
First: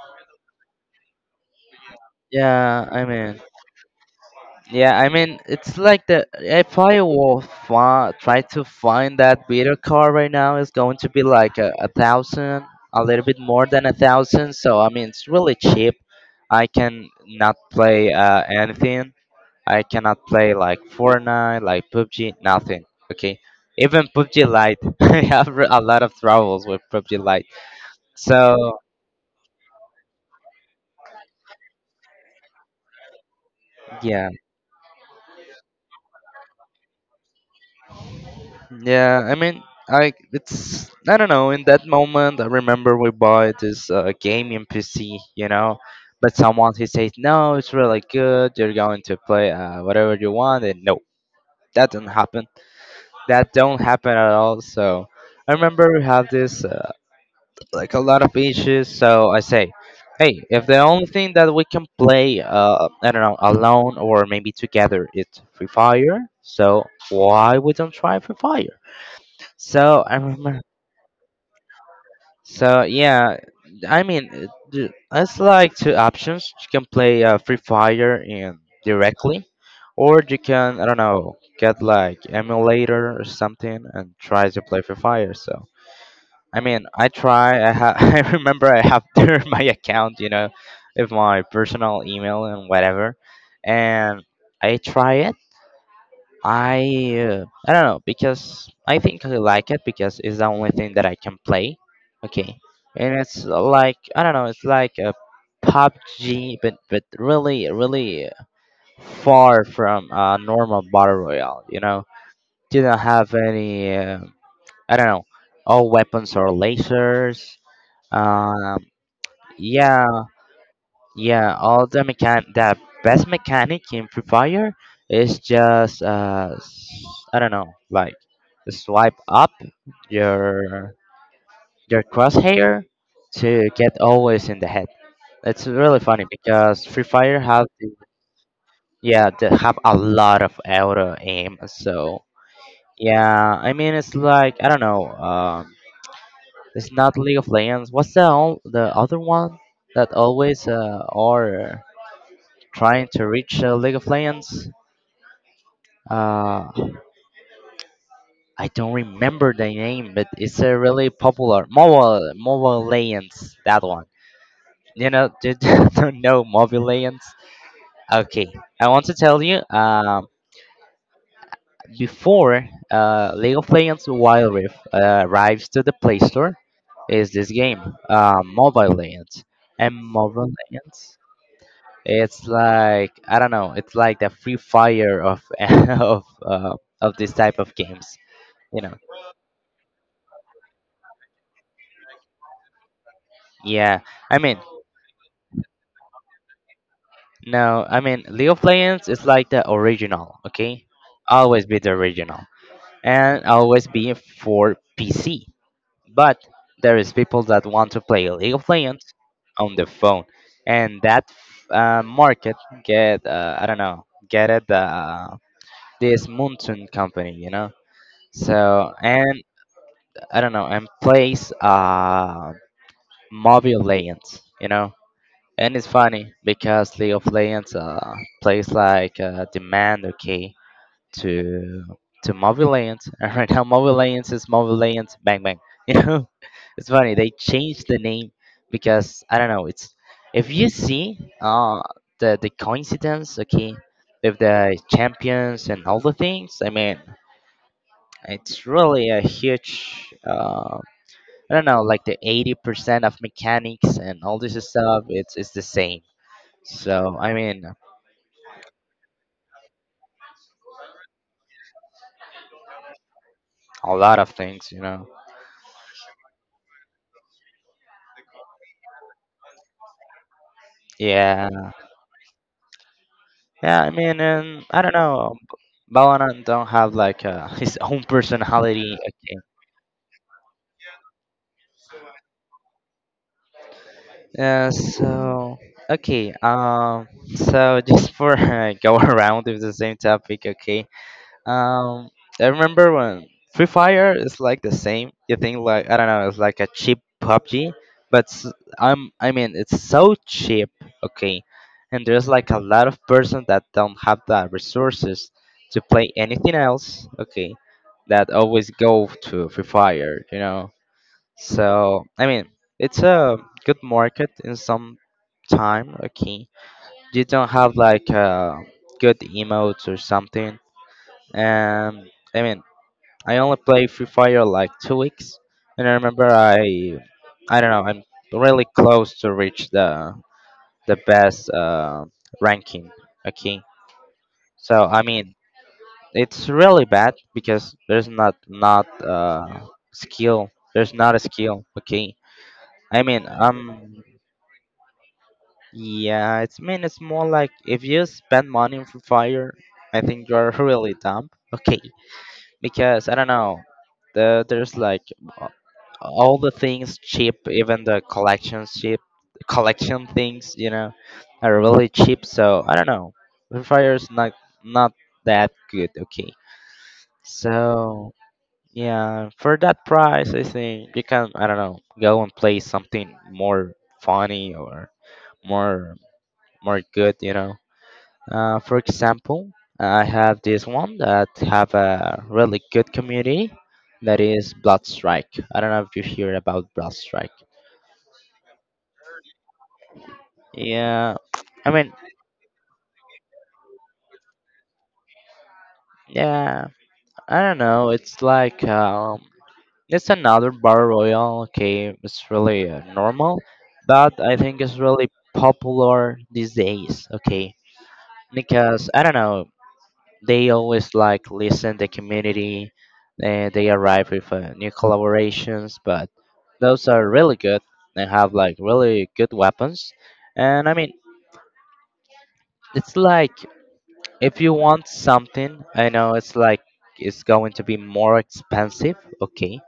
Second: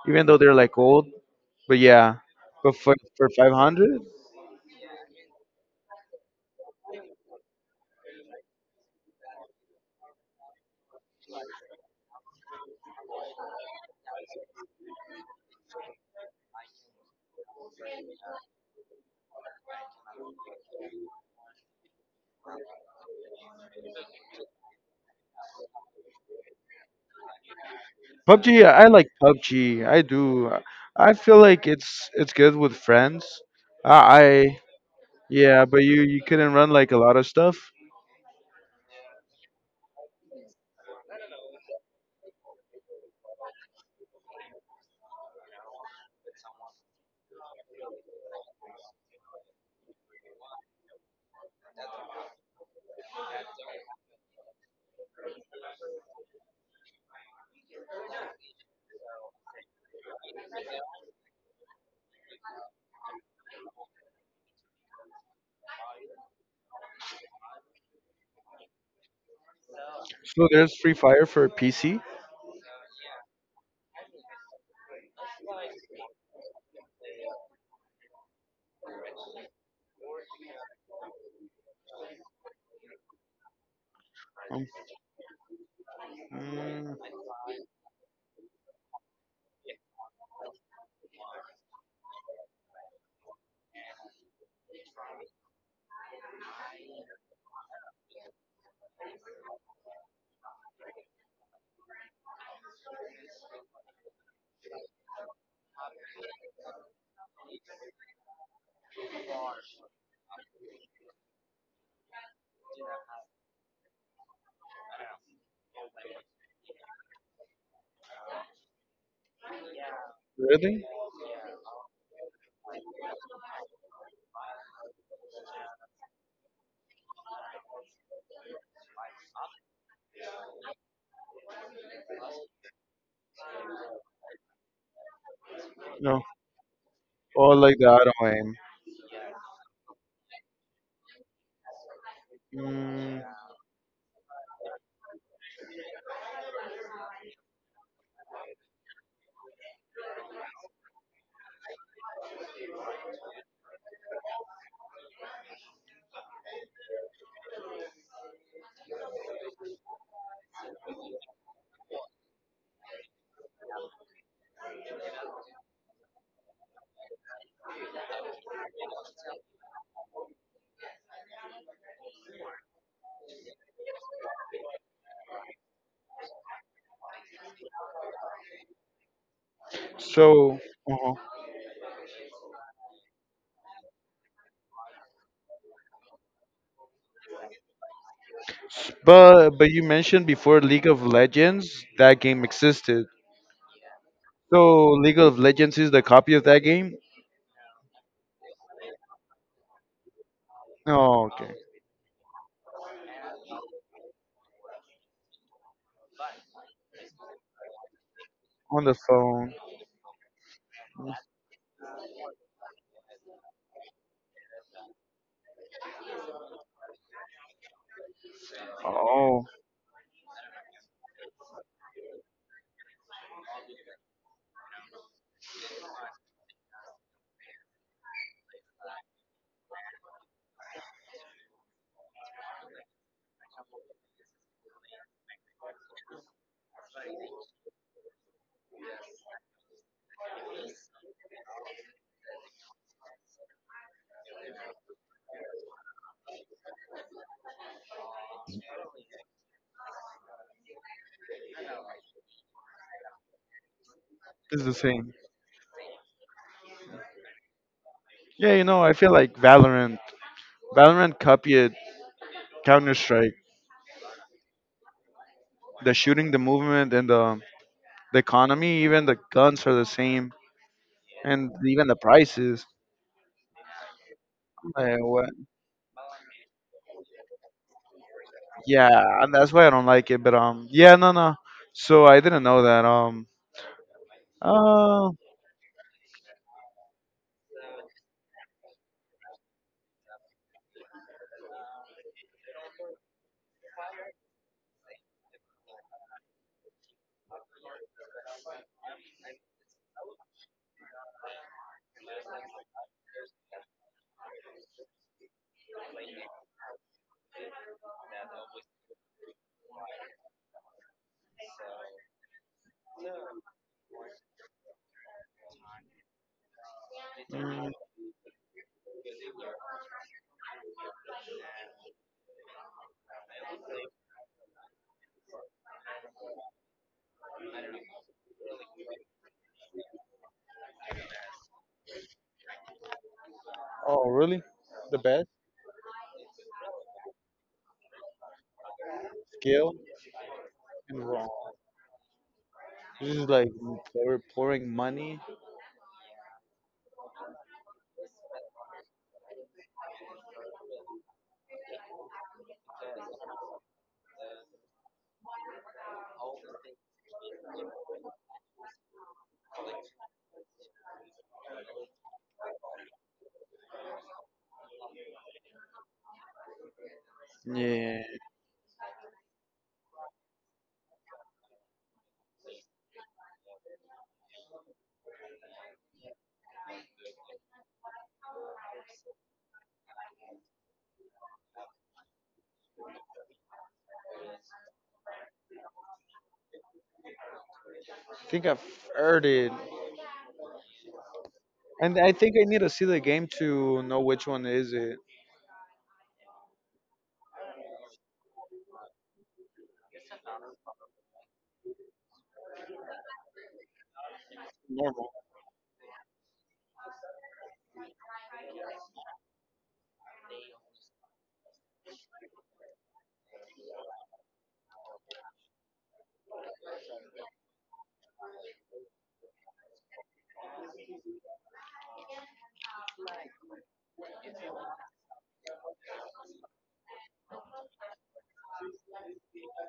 Speaker 2: even though they're like old. But yeah, but
Speaker 1: yeah,
Speaker 2: for
Speaker 1: I
Speaker 2: for
Speaker 1: mean
Speaker 2: five hundred,
Speaker 1: yeah, I mean, it's like the if I will fi- try to find that beater car right now, it's going to be like a, a thousand, a little bit more than a thousand. So I mean, it's really cheap. I can not play uh, anything. I cannot play like Fortnite, like P U B G, nothing. Okay, even P U B G Lite, I have a lot of troubles with P U B G Lite. So
Speaker 2: P U B G, I like P U B G. I do. I feel like it's it's good with friends. Uh, I
Speaker 1: yeah.
Speaker 2: Yeah, but you you couldn't run like a lot of stuff.
Speaker 1: Yeah, I mean, I it's I don't know. In that moment, I remember we bought this uh, gaming P C, you know, but someone he said, "No, it's really good. You're going to play uh, whatever you want." And no, that didn't happen. That don't happen at all. So I remember we have this uh, like a lot of issues. So I say, "Hey, if the only thing that we can play, uh, I don't know, alone or maybe together, it's Free Fire." So why we don't try Free Fire? So I
Speaker 2: So
Speaker 1: remember
Speaker 2: there's Free Fire for P C.
Speaker 1: so yeah, I mean, uh, the- it's like two options. You can play uh, Free Fire and directly, or you can I don't know get like emulator or something and try to
Speaker 2: Um,
Speaker 1: play Free Fire. So I mean,
Speaker 2: mm,
Speaker 1: I try. I ha- I remember I have there my account, you know, with my personal email and whatever, and I try it I uh, I don't know because I think I like it because it's the only thing that I can play. Okay, and it's like I don't know, it's like a P U B G, but but really really far from a normal battle royale. You know, didn't have any uh, I don't know, all weapons or lasers. Um, yeah,
Speaker 2: really?
Speaker 1: yeah, all the mechan the best mechanic in Free Fire is just uh s- I don't know, like swipe up your your crosshair to get always in the head. It's really
Speaker 2: No.
Speaker 1: funny because Free Fire
Speaker 2: Oh,
Speaker 1: have
Speaker 2: like the
Speaker 1: the-
Speaker 2: auto aim.
Speaker 1: yeah, they have a lot of auto aim. So
Speaker 2: Mm,
Speaker 1: yeah, I mean it's like I don't know, um it's not League of Legends. What's the all the other one that always uh or trying to reach uh, League of Legends. Uh, I don't remember the name, but it's a really popular mobile mobile legends. That one, you know, do you don't know mobile legends? Okay, I want to tell you. Um, before uh, League of Legends Wild Rift uh, arrives to the Play Store, is this game, uh, Mobile Legends, and Mobile
Speaker 2: so, uh-huh.
Speaker 1: Legends. It's like I don't know. It's like the free fire of of uh, of this type of games. You know,
Speaker 2: But but you mentioned before League of Legends that game existed.
Speaker 1: yeah I mean,
Speaker 2: So League of Legends is the copy of that game?
Speaker 1: no I mean league of legends is like the original okay,
Speaker 2: Oh, okay.
Speaker 1: always be the original and always be for pc but there is people that want to play league of
Speaker 2: On the
Speaker 1: legends
Speaker 2: phone.
Speaker 1: on the phone and that uh, market get uh, I don't know get it uh, this monsoon company you know so and
Speaker 2: Oh,
Speaker 1: I don't know and plays uh mobile legends you know. And it's funny because League of Legends uh, plays like uh, demand okay to to Mobile Legends. And right now Mobile Legends is Mobile Legends Bang Bang. You know? It's funny, they changed the name because I don't know, it's if you see uh the the coincidence, okay, with the champions and all the things, I mean it's really a huge uh I don't know, like the eighty percent of mechanics and all this
Speaker 2: it's the
Speaker 1: stuff,
Speaker 2: same.
Speaker 1: it's it's the same. So I mean,
Speaker 2: Yeah, you know, I feel like Valorant. Valorant copied Counter Strike.
Speaker 1: a lot of things, you know.
Speaker 2: The shooting, the movement, and the the economy, even the guns are the same, and
Speaker 1: Yeah,
Speaker 2: even the prices.
Speaker 1: yeah. I mean, and I don't
Speaker 2: Uh, what?
Speaker 1: know. Balanan don't have like uh, his own personality.
Speaker 2: Yeah, and
Speaker 1: Okay.
Speaker 2: that's why I don't like it. But um, yeah, no, no. So I didn't know that. Um.
Speaker 1: Yeah.
Speaker 2: uh,
Speaker 1: So okay. Um. So just for uh, go around with the same topic. Okay. Um, I remember when Free Fire is like the same. You think like I don't know, it's like a cheap P U B G, but s- I'm I mean it's so cheap, okay. And there's like a lot of person that don't have the resources to play anything else, okay. That always go to Free Fire, you know. So I mean it's a good market in some time, okay. You don't
Speaker 2: mm,
Speaker 1: have like uh, good emotes or something and I mean I only played Free Fire like two weeks, and I remember I I don't know I'm really close to reach the the best uh, ranking. Okay,
Speaker 2: Oh, really?
Speaker 1: so
Speaker 2: The
Speaker 1: I
Speaker 2: best?
Speaker 1: mean it's really bad because there's not not uh,
Speaker 2: Scale
Speaker 1: skill. There's
Speaker 2: and
Speaker 1: not a
Speaker 2: raw.
Speaker 1: skill. Okay, I
Speaker 2: This
Speaker 1: mean
Speaker 2: is like
Speaker 1: um
Speaker 2: they were pouring money.
Speaker 1: yeah it's mean it's more like if you spend money on Free Fire, I think you're really dumb. Okay, because I don't know the there's like all the things cheap, even the collections cheap, collection things, you know, are really cheap. So I don't know, Free Fire's not not that good. Okay,
Speaker 2: Yeah,
Speaker 1: so yeah, for that price, I think you can I don't know go and play something more funny or more more good. You know, uh, for example, I have this one that have a really good community. That is Bloodstrike. I don't know if you hear about Bloodstrike.
Speaker 2: I think I've heard it,
Speaker 1: Yeah, I mean,
Speaker 2: and I think I need to see the game to know which one is it.
Speaker 1: yeah, I don't know. It's like um, it's another battle royale. Okay, it's really uh, normal, but I think it's really
Speaker 2: Normal.
Speaker 1: popular these days. Okay, because I don't know, they always like listen the community, and they arrive with uh, new collaborations. But those are really good. They have like really good weapons, and I mean, it's like. If you want something, I know it's like it's going to be more expensive, okay,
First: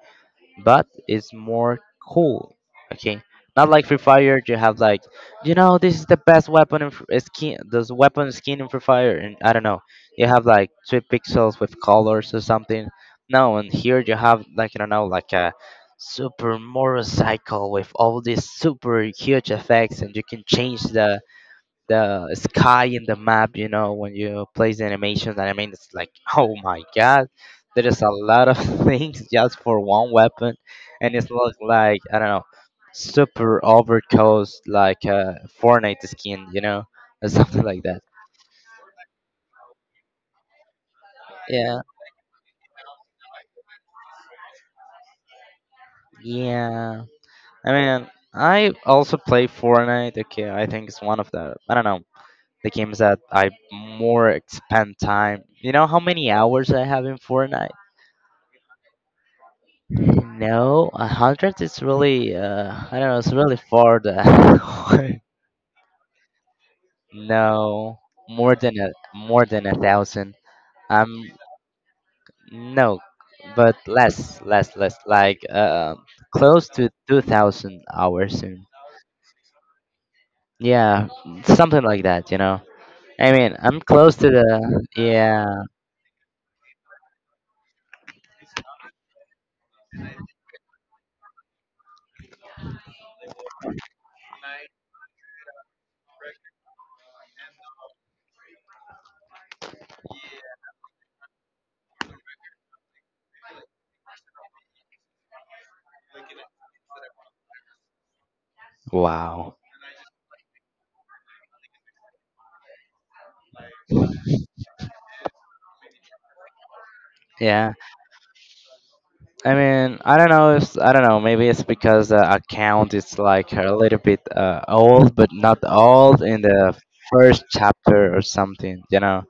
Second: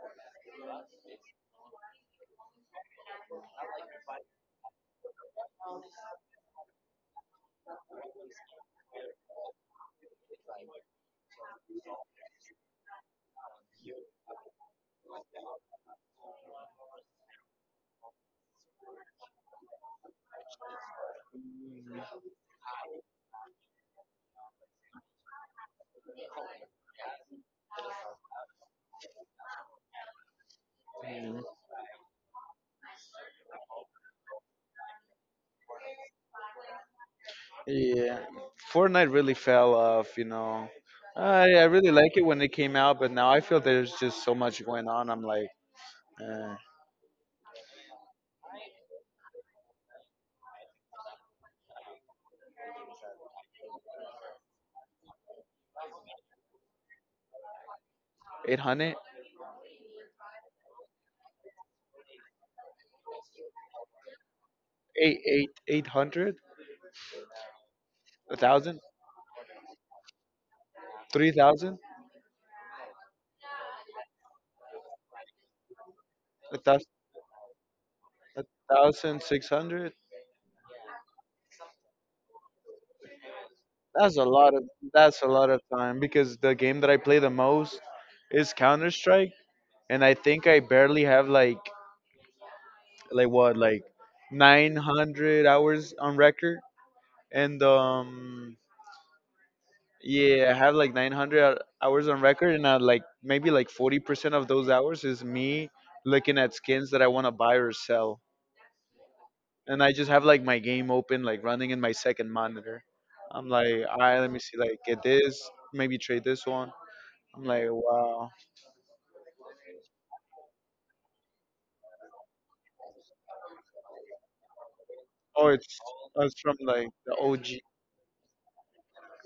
Speaker 1: but it's more cool, okay. Not like Free Fire, you have like, you know, this is the best weapon in Fr- uh, skin, this weapon skin in Free Fire, and I don't know, you have like three pixels with colors or something. No, and here you have like I don't know, like a super motorcycle with all these super huge effects, and you can change the the sky in the map, you know, when you place the animations, and I mean, it's like, oh my god, there is a lot of things just for one weapon, and it's looks like, I don't know, super overcoast, like a Fortnite skin, you know, or something like that.
Speaker 2: Yeah, Fortnite really fell off. You know, I I
Speaker 1: Yeah,
Speaker 2: really like it when it came out, but now I feel there's just so much going on. I'm like, uh,
Speaker 1: yeah. I mean, I also play Fortnite. Okay, I think it's one of the, I don't know, the games that I more spend time. You know how many hours I have in Fortnite?
Speaker 2: eight hundred,
Speaker 1: No, a hundred is really uh, I don't know. It's really far. The no,
Speaker 2: a
Speaker 1: more than
Speaker 2: thousand,
Speaker 1: a more than a thousand. Um,
Speaker 2: three thousand,
Speaker 1: no, but less, less, less. Like uh, close
Speaker 2: a
Speaker 1: to two thousand hours soon.
Speaker 2: thousand six hundred.
Speaker 1: Yeah, something like that. You know. I mean, I'm close
Speaker 2: That's a
Speaker 1: to
Speaker 2: lot of
Speaker 1: the
Speaker 2: that's a
Speaker 1: yeah.
Speaker 2: lot of time because the game that I play the most is Counter Strike, and I think I barely have like like what like nine hundred hours on record, and um yeah, I have like nine hundred hours on record, and I like maybe like forty percent of those hours is me looking at skins that I want to buy or sell,
Speaker 1: Wow.
Speaker 2: and I just have like my game open like running in my second monitor. I'm like, all right, let me see, like get this, maybe trade this one. I'm like,
Speaker 1: Yeah.
Speaker 2: wow.
Speaker 1: I mean, I don't know if I don't know. Maybe it's because the account is like a little bit uh, old, but
Speaker 2: Oh,
Speaker 1: not
Speaker 2: it's
Speaker 1: old
Speaker 2: it's
Speaker 1: in
Speaker 2: from
Speaker 1: the
Speaker 2: like the
Speaker 1: first
Speaker 2: O G.
Speaker 1: chapter or something. You know,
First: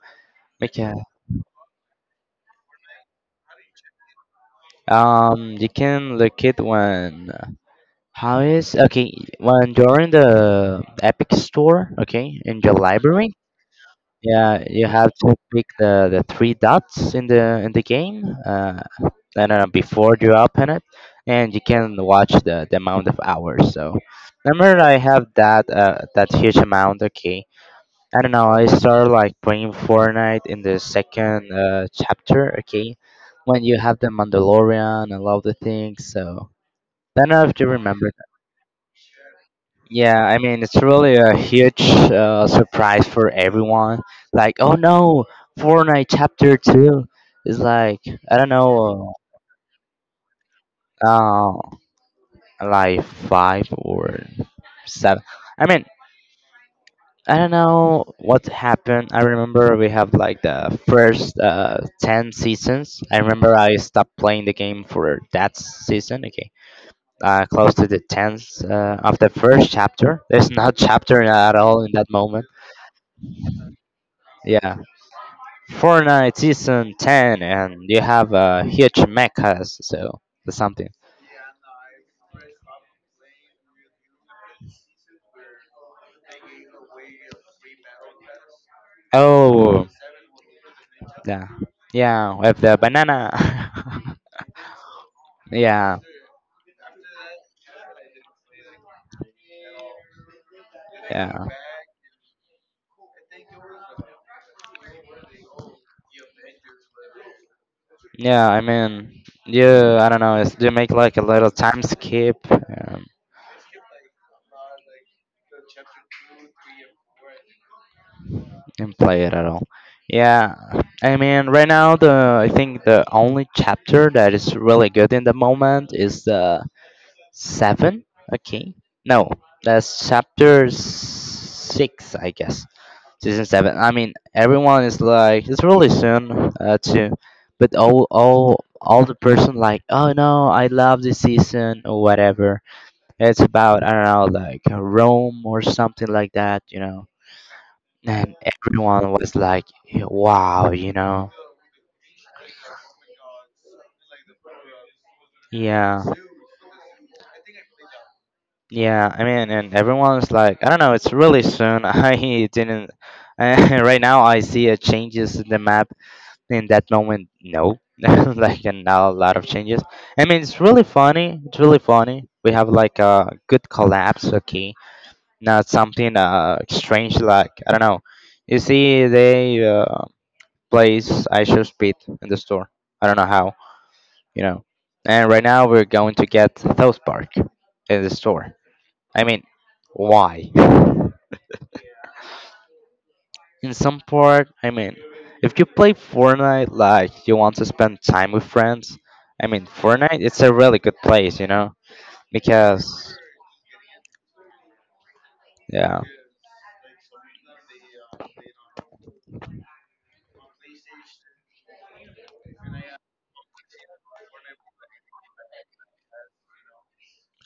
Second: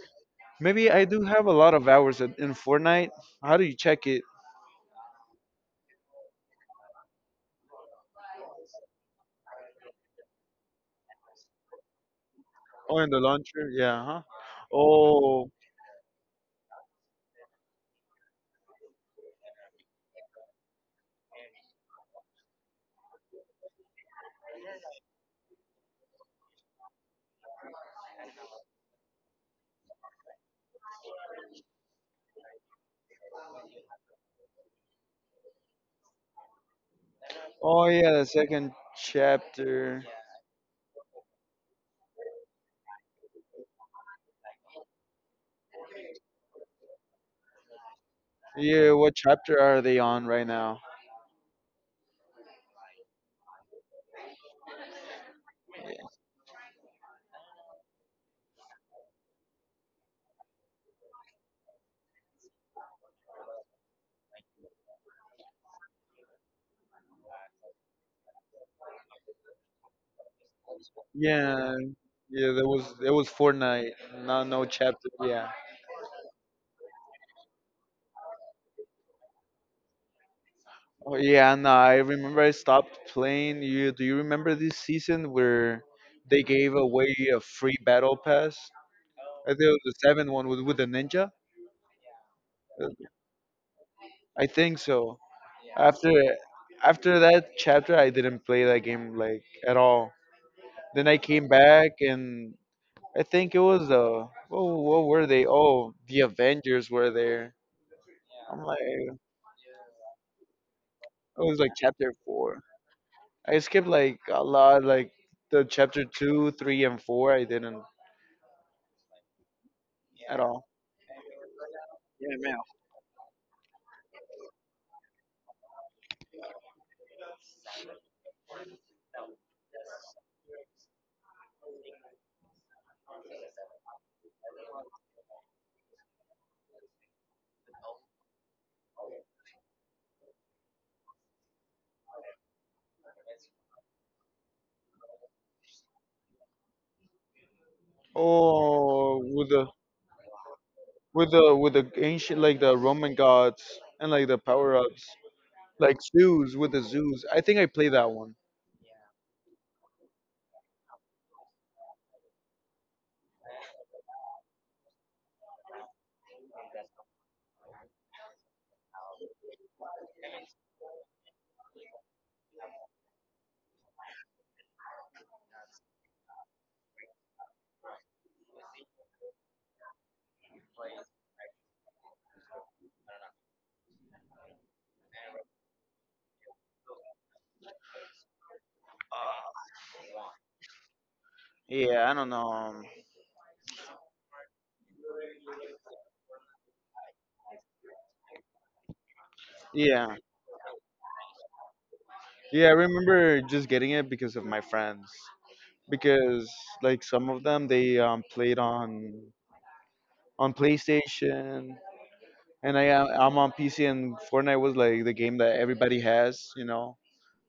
Speaker 2: Maybe
Speaker 1: because
Speaker 2: I do have a lot of hours at- in Fortnite. How do you check it?
Speaker 1: um, you can look it when how is okay when you're in the Epic Store, okay, in your
Speaker 2: Oh, in the
Speaker 1: library.
Speaker 2: launcher? Yeah, huh?
Speaker 1: Yeah, you have to
Speaker 2: Oh,
Speaker 1: pick the, the three dots in the in the game. Uh, I don't know, before you open it, and you can watch the, the amount of hours. So, remember, I have that uh, that huge amount. Okay, I don't know. I started like playing Fortnite in the second uh, chapter. Okay, when you have the Mandalorian and all the things. So, I don't know if you
Speaker 2: oh
Speaker 1: remember
Speaker 2: yeah, the
Speaker 1: that.
Speaker 2: second chapter.
Speaker 1: Yeah, I mean, it's really a huge uh, surprise for everyone. Like, oh no, Fortnite chapter two is like I don't
Speaker 2: Yeah,
Speaker 1: know.
Speaker 2: what chapter are they on right now?
Speaker 1: Uh, like five or seven. I mean, I don't know what happened. I remember we have like the first uh, ten seasons. I remember I stopped playing the game for that season. Okay, uh, close to the tenth uh, of the first chapter. There's no chapter at
Speaker 2: Yeah,
Speaker 1: all in that moment.
Speaker 2: yeah, there was it was Fortnite, not no
Speaker 1: Yeah,
Speaker 2: chapter. Yeah.
Speaker 1: Fortnite season ten, and you have a huge mechas. So something.
Speaker 2: Oh yeah, no, I remember I stopped playing. You do you remember this season where they gave away a free battle pass? I think it
Speaker 1: Oh,
Speaker 2: was the seventh one with with the ninja.
Speaker 1: yeah, yeah, with the banana.
Speaker 2: I think so.
Speaker 1: Yeah,
Speaker 2: After after that chapter, I didn't play that game like at all. Then I came
Speaker 1: yeah,
Speaker 2: back and I think it was uh oh, what were they? Oh, the Avengers were there.
Speaker 1: yeah.
Speaker 2: I'm
Speaker 1: I
Speaker 2: like,
Speaker 1: mean,
Speaker 2: it
Speaker 1: you I don't know it's, you make like a little
Speaker 2: was like
Speaker 1: time
Speaker 2: chapter
Speaker 1: skip,
Speaker 2: four.
Speaker 1: um,
Speaker 2: I skipped like a lot, like the chapter two, three, and four. I didn't
Speaker 1: and play it at all.
Speaker 2: at
Speaker 1: Yeah,
Speaker 2: all.
Speaker 1: I mean, right now
Speaker 2: Yeah,
Speaker 1: the I
Speaker 2: man.
Speaker 1: think the only chapter that is really good in the moment is the seven, okay, no, that's chapter six I guess, season seven. I mean, everyone is like, it's really soon uh, too, but all all all the person like, oh no, I love this season or whatever. It's about I don't know, like Rome or something like that, you know. And everyone
Speaker 2: Oh,
Speaker 1: was
Speaker 2: with the
Speaker 1: like, wow, you
Speaker 2: with
Speaker 1: know,
Speaker 2: the with the ancient, like the Roman gods and like the power ups, like
Speaker 1: yeah.
Speaker 2: zoos, with the zoos. I think I played that one.
Speaker 1: Yeah, I mean, and everyone's like, I don't know, it's really soon. I didn't. Right now, I see a changes in the map in that moment, no, like and now a lot of changes. I mean, it's really funny. It's really funny. We have like a good collapse, okay? Not something uh strange like I don't know. You see, they uh, place I show speed in the store. I don't know how, you know. And right now we're going to get South Park in the store. I mean, why?
Speaker 2: Yeah, I don't know.
Speaker 1: In some part, I mean, if you play Fortnite like you want to spend time with friends, I mean,
Speaker 2: Yeah,
Speaker 1: Fortnite it's a really good place, you know,
Speaker 2: yeah. I
Speaker 1: because
Speaker 2: remember just getting it because of my friends.
Speaker 1: yeah,
Speaker 2: Because like some of them, they um, played on on PlayStation, and I am- I'm on P C, and Fortnite was like the game that everybody has, you know.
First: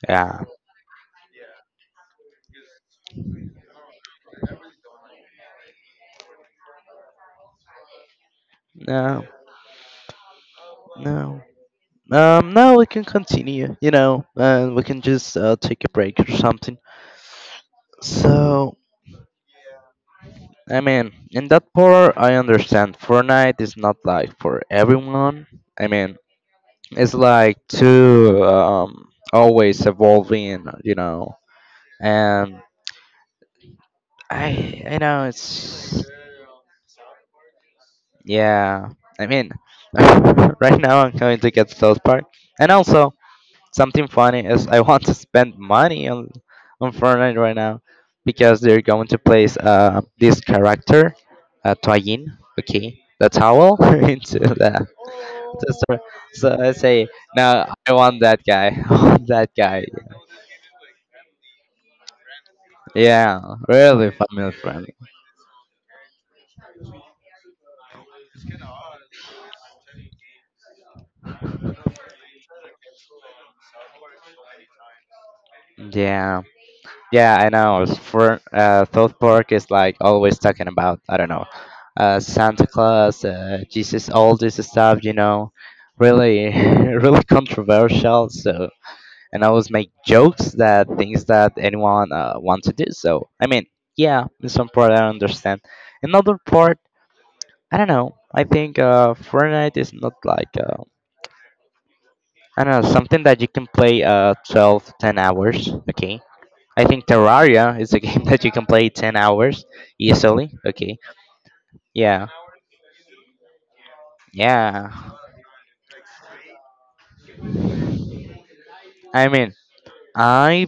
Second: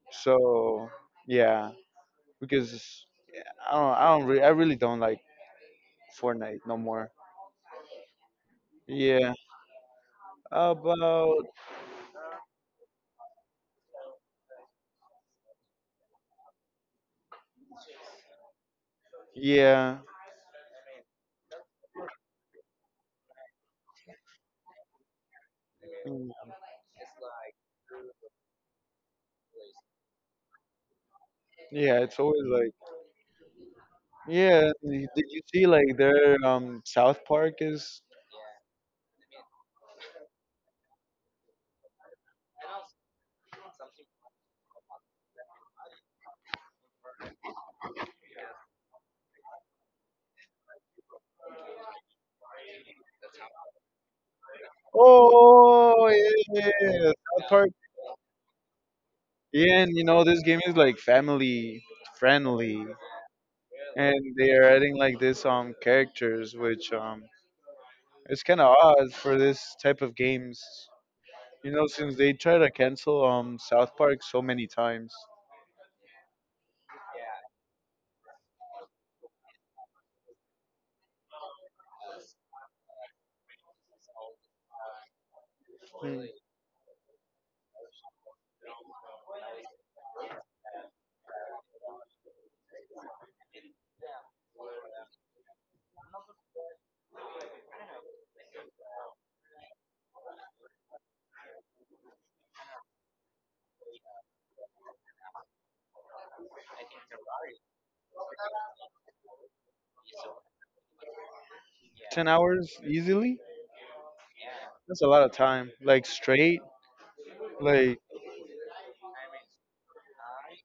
Speaker 1: yeah,
Speaker 2: So yeah, because I don't, I don't, re- I really don't like Fortnite no more.
Speaker 1: no,
Speaker 2: Yeah,
Speaker 1: no.
Speaker 2: about.
Speaker 1: Um, now we can continue, you know, and we can just uh, take a break or something. So,
Speaker 2: Yeah,
Speaker 1: I mean, in that part, I understand Fortnite is not like for everyone. I mean,
Speaker 2: mm,
Speaker 1: it's like too um, always evolving, you know,
Speaker 2: yeah. It's always
Speaker 1: and
Speaker 2: like. Yeah,
Speaker 1: I I know
Speaker 2: did you see like
Speaker 1: it's
Speaker 2: their um South Park is.
Speaker 1: yeah. I mean, right now I'm going to get South Park, and also something funny is I want to spend money on on Fortnite right now because they're going to place uh this character, uh Toyin, okay, the towel into the the store.
Speaker 2: Oh,
Speaker 1: So
Speaker 2: yeah,
Speaker 1: I say
Speaker 2: South
Speaker 1: no,
Speaker 2: Park.
Speaker 1: I want that guy, I want that
Speaker 2: Yeah,
Speaker 1: guy.
Speaker 2: and you know this game is like family friendly,
Speaker 1: Yeah, really
Speaker 2: and
Speaker 1: family
Speaker 2: they are
Speaker 1: friendly.
Speaker 2: adding like this um characters, which um it's kind of odd for this type of games. You know, since they try to cancel um South Park so many times.
Speaker 1: Yeah. Yeah, I know. It's for uh, South Park is like always talking about I don't know, uh, Santa Claus, uh, Jesus, all this stuff. You know,
Speaker 2: Hmm.
Speaker 1: really, really controversial. So, and always make jokes that things that anyone uh, want to do. So, I mean, yeah, in some part I understand. Another part, I don't know. I think uh, Fortnite is not like uh, I don't know something that you can play uh twelve ten hours. Okay, I think Terraria is a game that you can play ten hours easily. Okay. Yeah.
Speaker 2: Ten hours easily.
Speaker 1: Yeah.
Speaker 2: That's a lot of time. Like straight. Like,
Speaker 1: I mean, I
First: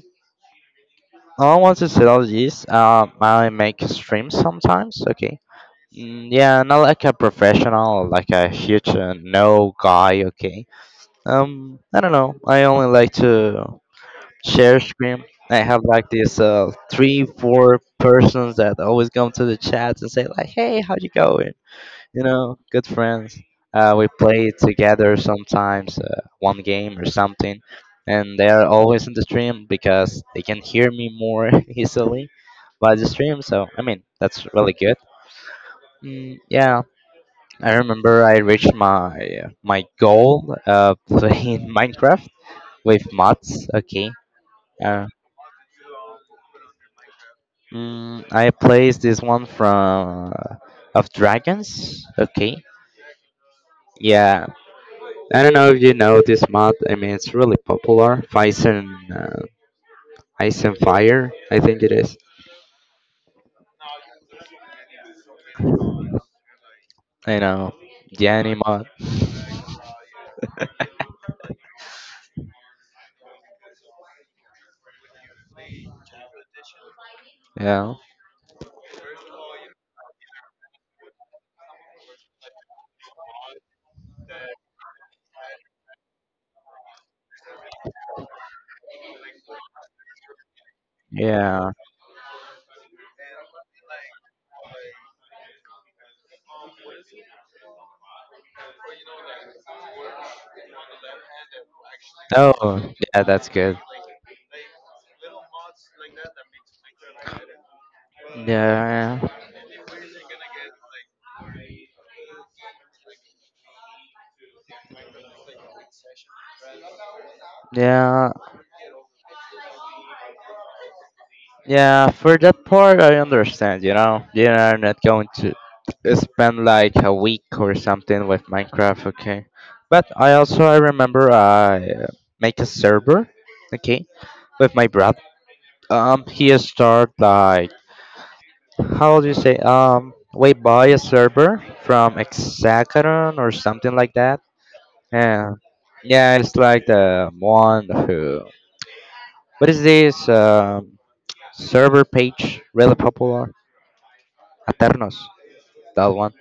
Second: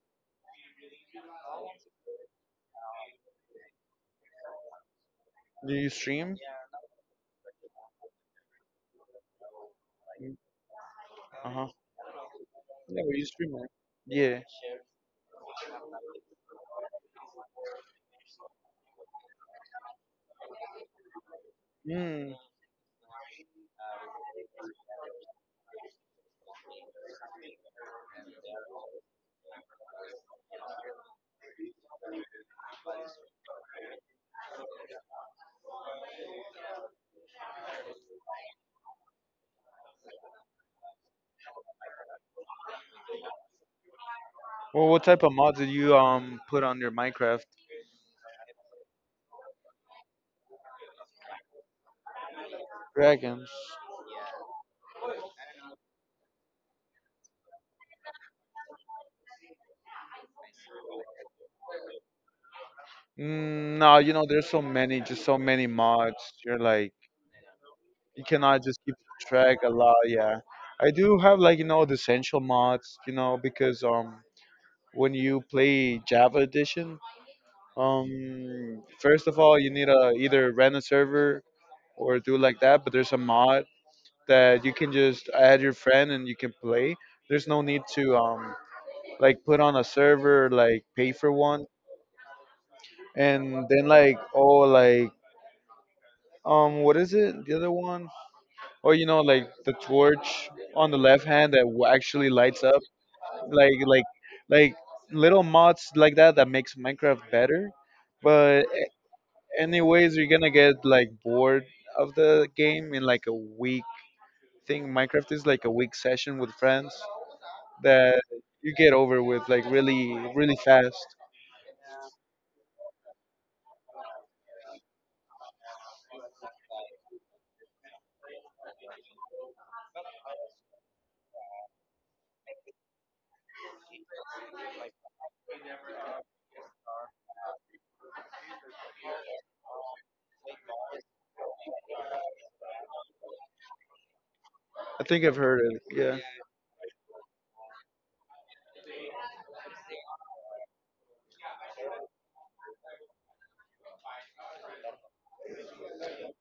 Speaker 1: all want to say all this. Um, I make streams sometimes. Okay.
Speaker 2: do you
Speaker 1: Mm,
Speaker 2: stream?
Speaker 1: yeah, not like a professional, like a huge uh, no guy. Okay.
Speaker 2: Uh huh.
Speaker 1: Um, I don't know. I only
Speaker 2: Yeah,
Speaker 1: like
Speaker 2: well, you stream
Speaker 1: to
Speaker 2: it. Yeah.
Speaker 1: share screen. I have like this uh, three, four persons that always come to the chat and say like, "Hey, how you going? You
Speaker 2: Mm.
Speaker 1: know, good friends. Uh, we play together sometimes, uh, one game or something, and they are always in the stream because they can hear me more easily by the stream. So I mean, that's really good. Mm, yeah, I remember I reached my my goal uh, playing Minecraft with mods. Okay,
Speaker 2: Well, what
Speaker 1: uh,
Speaker 2: type of mods did you um put on your Minecraft?
Speaker 1: mm, I placed this one from uh, of dragons. Okay,
Speaker 2: Dragons.
Speaker 1: yeah, I don't know if you know this mod. I mean, it's really popular. Fison, uh, Ice and Fire, I think it is.
Speaker 2: Mm, no, you know, there's so many, just so many mods. You're like,
Speaker 1: You know,
Speaker 2: you
Speaker 1: Yanni
Speaker 2: cannot just
Speaker 1: mod.
Speaker 2: keep track a lot. Yeah, I do have like you know the essential mods. You know, because um, when you play Java Edition,
Speaker 1: Yeah.
Speaker 2: um, first of all, you need a either rent a server or do like that. But there's a mod that you can just add your friend and you can play. There's no need to um like put on a server, like pay for one,
Speaker 1: Yeah.
Speaker 2: and then like, oh, like um what is it, the other one, or you know like the torch on the left hand that w- actually lights up.
Speaker 1: Oh, yeah, that's
Speaker 2: like
Speaker 1: good.
Speaker 2: like like little mods like that that makes Minecraft better, but a-
Speaker 1: Yeah,
Speaker 2: anyways you're gonna get like bored of the game in like a week thing. Minecraft is like a week session with friends that
Speaker 1: yeah,
Speaker 2: you get over with like really, really fast.
Speaker 1: yeah. For that part, I understand. You know, you know, I'm not going to spend like a week or something with Minecraft. Okay, but I also I remember I uh, make a server. Okay, with my brother. Um, he start like how would you say um we buy a server from Hexagon or something like that.
Speaker 2: I think I've
Speaker 1: Yeah,
Speaker 2: heard it. Yeah.
Speaker 1: yeah, it's like the one who. What is this um, server page really popular? Aternos, that one.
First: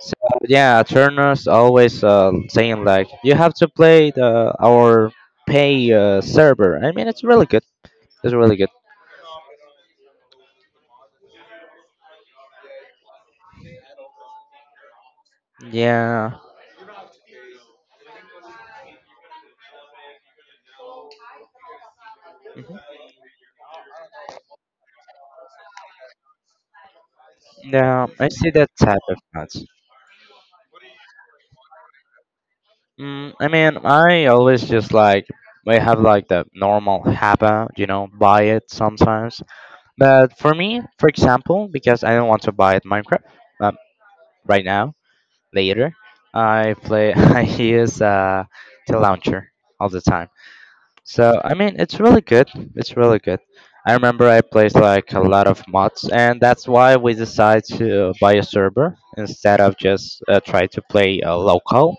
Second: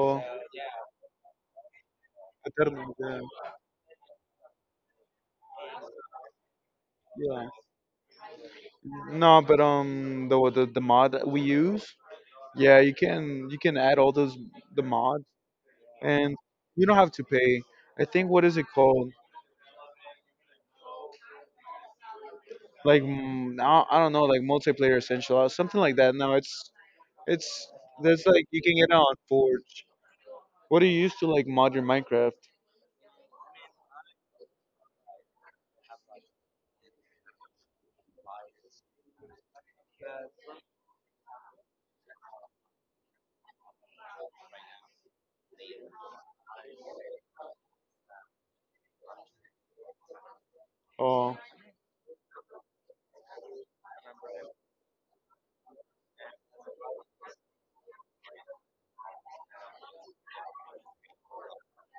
Speaker 1: So yeah, Aternos always uh,
Speaker 2: I thought
Speaker 1: saying
Speaker 2: about.
Speaker 1: like you have to play the our pay uh, server. I mean, it's really good. It's really good.
Speaker 2: No, but um, the the, the mod that we use, yeah, you can you can add all those the mods,
Speaker 1: Yeah,
Speaker 2: and you don't have to pay. I think, what is it called?
Speaker 1: mhm.
Speaker 2: Like, mm, I I don't know, like multiplayer essential or something like that. No, it's it's
Speaker 1: Yeah,
Speaker 2: there's
Speaker 1: I
Speaker 2: like
Speaker 1: see
Speaker 2: you
Speaker 1: that
Speaker 2: can get it
Speaker 1: type
Speaker 2: on
Speaker 1: of ads.
Speaker 2: Forge. What do you use to like mod your Minecraft?
Speaker 1: Mm, I mean, I always just like I have like the normal habit, you know, buy it sometimes. But for me, for example, because I don't want to buy it Minecraft um, right now, later, I play. I use uh, the launcher all the time.
Speaker 2: Oh,
Speaker 1: So I mean, it's really good. It's really good. I remember I played like a lot of mods, and that's why we decided to buy a server instead of just uh, try to play uh, local,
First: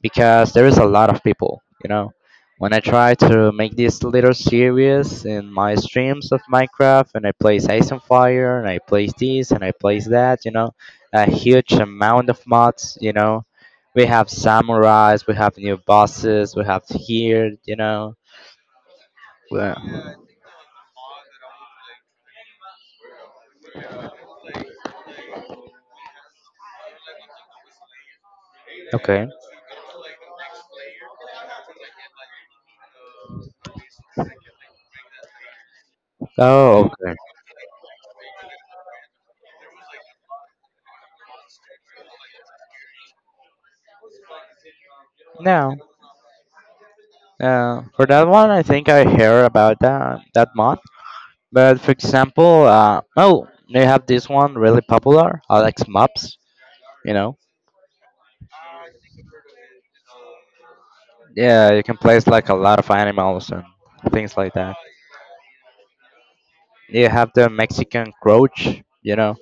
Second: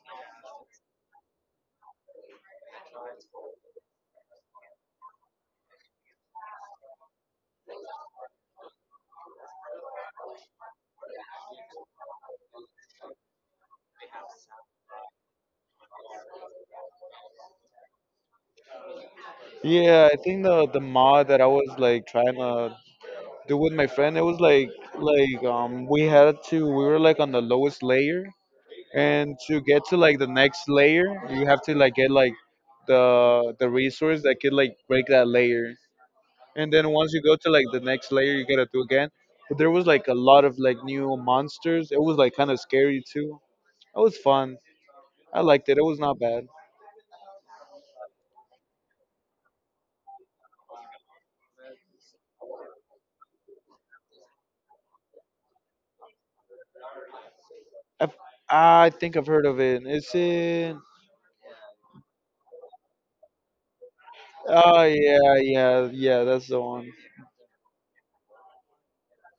Speaker 1: because there is a lot of people, you know, when I try to make this little series in my streams of Minecraft, and I place ice and fire, and I place this and I place that, you know, a huge amount of mods, you know, we have samurais, we have new bosses, we have here, you know, well,
Speaker 2: yeah, I think the the mod that I was like trying to do with my friend, it was like like um we had to we were like on the lowest layer,
Speaker 1: okay.
Speaker 2: and to get to like the next layer you have to like get like the the resource that could like break that layer, and
Speaker 1: Oh,
Speaker 2: then
Speaker 1: okay.
Speaker 2: once you go to like the next layer you gotta do again. But there was like a lot of like new monsters. It was like kind of scary too. It was fun. I liked
Speaker 1: Now,
Speaker 2: it. It was not bad.
Speaker 1: uh, for that one I think I hear about that that mod, but for example, uh, oh, they have this one really popular, Alex Mops. You know,
Speaker 2: I've, I think I've heard of it. Is it.
Speaker 1: yeah, you can place like a lot of animals and things like that.
Speaker 2: Oh, yeah, yeah, yeah, that's the one.
Speaker 1: You have the Mexican crouch, you know,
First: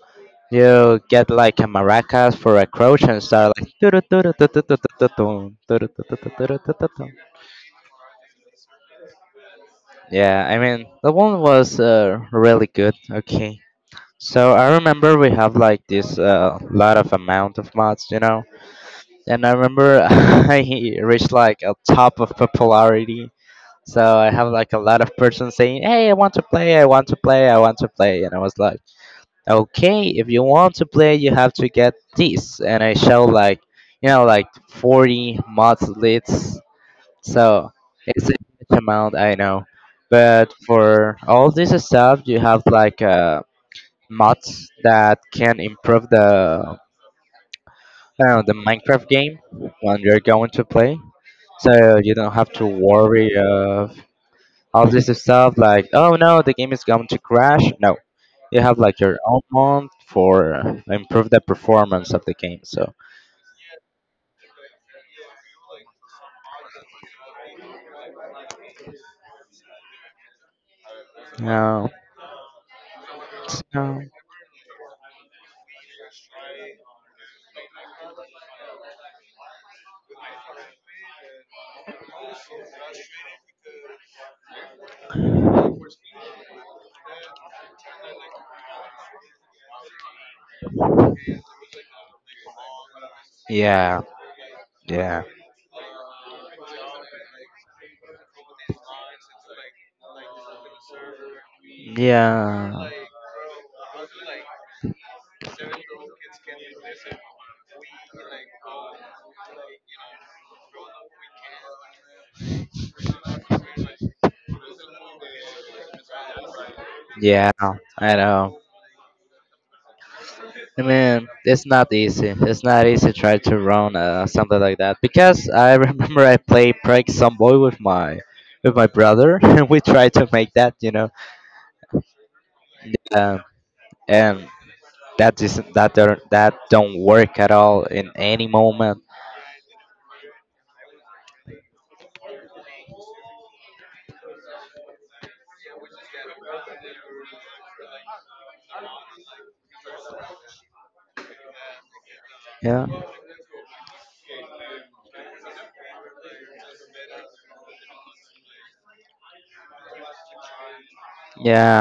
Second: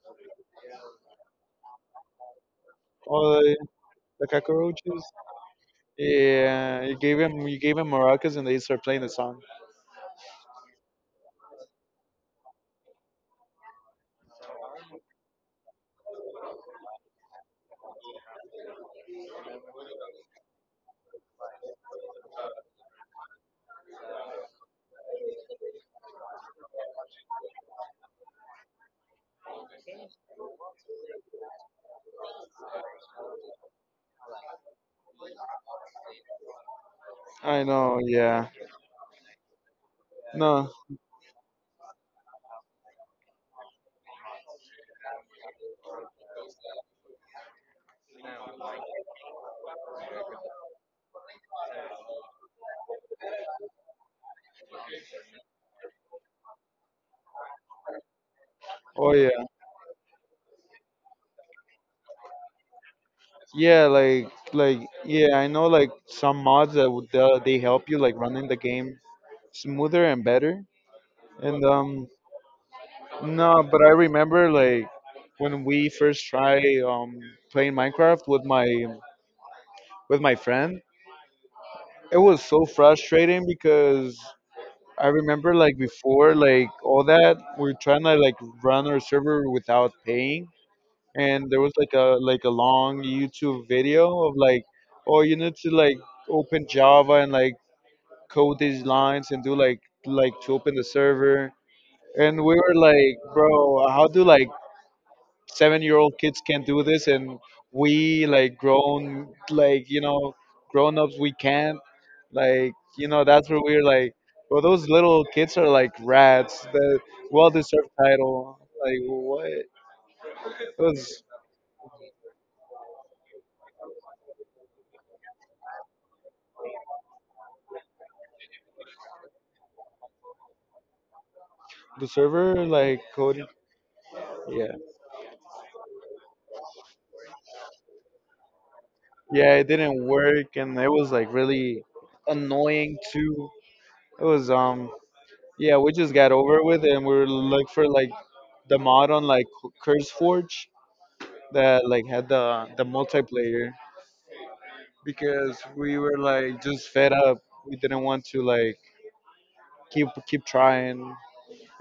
Speaker 1: you get like a maracas for a crouch and
Speaker 2: Oh,
Speaker 1: start
Speaker 2: the,
Speaker 1: like "Turu,
Speaker 2: the
Speaker 1: turu, tu, tu, tu, tu,
Speaker 2: cockroaches.
Speaker 1: tu, tum, turu, tu, tu, tu, turu, tu,
Speaker 2: Yeah,
Speaker 1: tu,
Speaker 2: you
Speaker 1: tum."
Speaker 2: gave him you gave him maracas and they start playing the song.
Speaker 1: Yeah, I mean the one was uh, really good. Okay, so I remember we have like this uh, lot of amount of mods, you know. And I remember I reached like a top of popularity. So I have like a lot of persons saying, "Hey, I want to play. I want to play. I want to play." And I was like, "Okay, if you want to play, you have to get this." And I show like, you know, like forty mods lists.
Speaker 2: I
Speaker 1: So
Speaker 2: know.
Speaker 1: it's a
Speaker 2: Yeah.
Speaker 1: huge amount, I know. But
Speaker 2: No.
Speaker 1: for all this stuff, you have like uh, mods that can improve the, I don't know, the Minecraft game when you're going to play. So you don't have to worry of all this stuff, like oh no the game is going to crash, no, you have like
Speaker 2: Oh
Speaker 1: your own
Speaker 2: yeah,
Speaker 1: mod for improve the performance of the game. So
Speaker 2: yeah, like like yeah, I know like some mods that would uh, they help you like running the game smoother and better. And
Speaker 1: no.
Speaker 2: um no, but I
Speaker 1: So,
Speaker 2: remember like when we first try um playing Minecraft with my with my friend, it was so frustrating because I remember like before like all that we are trying to like run our server without paying, and there was like a like a long YouTube
Speaker 1: yeah,
Speaker 2: video of like, oh,
Speaker 1: yeah,
Speaker 2: you need to like open Java and like code these lines and do like like to open the server. And we were
Speaker 1: yeah,
Speaker 2: like, bro, how do like seven year old kids can do this, and we like grown, like, you know grown ups we can't, like, you know that's where we are like, well, those little kids are like rats, the well
Speaker 1: yeah,
Speaker 2: deserved
Speaker 1: I
Speaker 2: title.
Speaker 1: know.
Speaker 2: Like what it
Speaker 1: I
Speaker 2: was.
Speaker 1: mean, it's not easy. It's not easy to try to run uh, something like that, because I remember I played Prank Some Boy with my with my brother, and we tried to make that, you know,
Speaker 2: The server, like,
Speaker 1: um,
Speaker 2: coding.
Speaker 1: and
Speaker 2: Yeah.
Speaker 1: that isn't, that don't, that don't work at all in any moment.
Speaker 2: Yeah, it didn't work and it was like really annoying too. It was um yeah, we just got over it with it and we were looking for like the mod on like Curse Forge that like had the the
Speaker 1: Yeah,
Speaker 2: multiplayer because we were like just fed up. We didn't want to like keep keep trying.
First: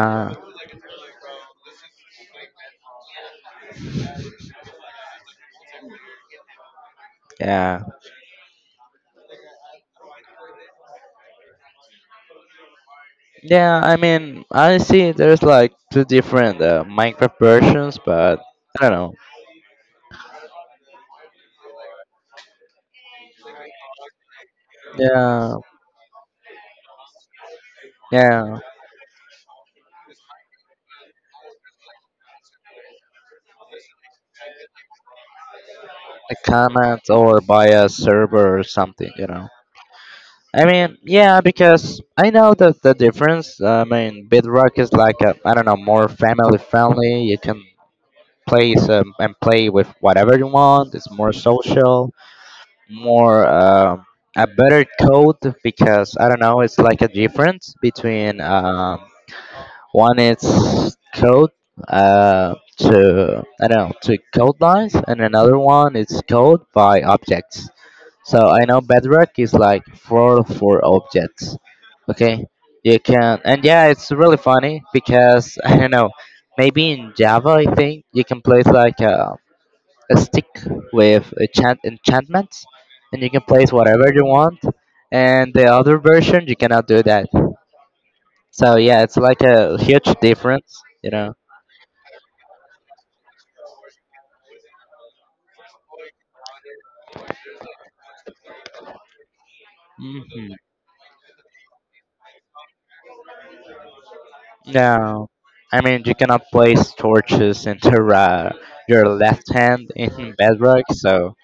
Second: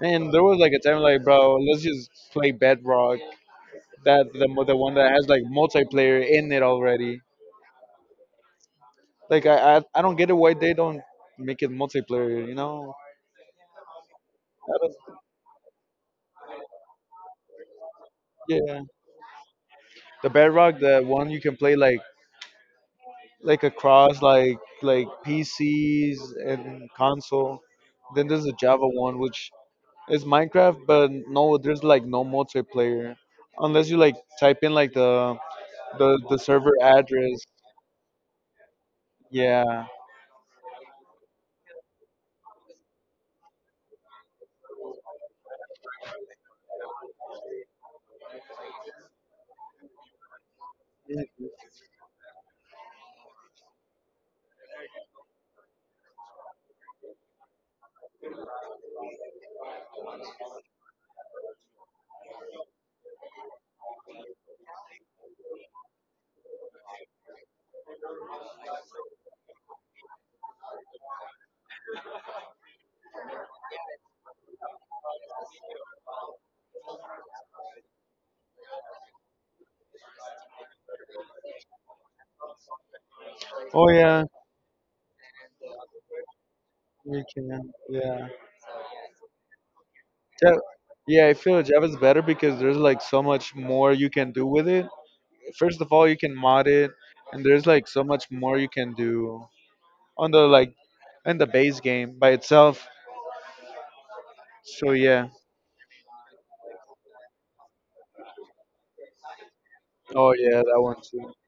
Speaker 2: And there was like a time, like, bro, let's just play Bedrock. That, the mo- the one that has like multiplayer in it already.
Speaker 1: yeah,
Speaker 2: Like I, I, I don't get it, why they don't make it multiplayer. You know,
Speaker 1: yeah. I mean,
Speaker 2: I
Speaker 1: I see
Speaker 2: don't,
Speaker 1: there's like two different uh, Minecraft versions, but
Speaker 2: yeah.
Speaker 1: I don't know.
Speaker 2: The Bedrock, the one you can play like, like across, like like
Speaker 1: Yeah,
Speaker 2: P Cs and console. Then there's the
Speaker 1: yeah,
Speaker 2: Java one, which is Minecraft, but no, there's like no multiplayer unless you like type in like the the
Speaker 1: a
Speaker 2: the server
Speaker 1: comment
Speaker 2: address.
Speaker 1: or by a server or something, you know.
Speaker 2: Yeah.
Speaker 1: I mean, yeah, because I know that the difference. I mean, Bedrock is like a, I don't know, more family friendly. You can play some and play with whatever you want. It's more social, more um a better code, because I don't know. It's like a difference between um, one is code uh, to, I don't know, to code lines, and another one is code by objects. So I know Bedrock is like four four objects. Okay, you can. And yeah, it's really funny because I don't know, maybe in Java I think you can place like a, a stick with enchant enchantments, and you can place
Speaker 2: Oh
Speaker 1: whatever
Speaker 2: yeah,
Speaker 1: you want. And the other version you cannot do
Speaker 2: you
Speaker 1: that.
Speaker 2: can. Yeah.
Speaker 1: So yeah, it's like a huge
Speaker 2: Ja-
Speaker 1: difference, you
Speaker 2: Yeah, I
Speaker 1: know.
Speaker 2: feel Java's better because there's like so much more you can do with it. First of all, you can mod it, and there's like so much more you can do on the
Speaker 1: Hmm.
Speaker 2: like in the base game by itself. So yeah.
Speaker 1: No, I mean you cannot place torches into uh, your left hand
Speaker 2: Oh
Speaker 1: in
Speaker 2: yeah, that
Speaker 1: Bedrock,
Speaker 2: one too.
Speaker 1: so.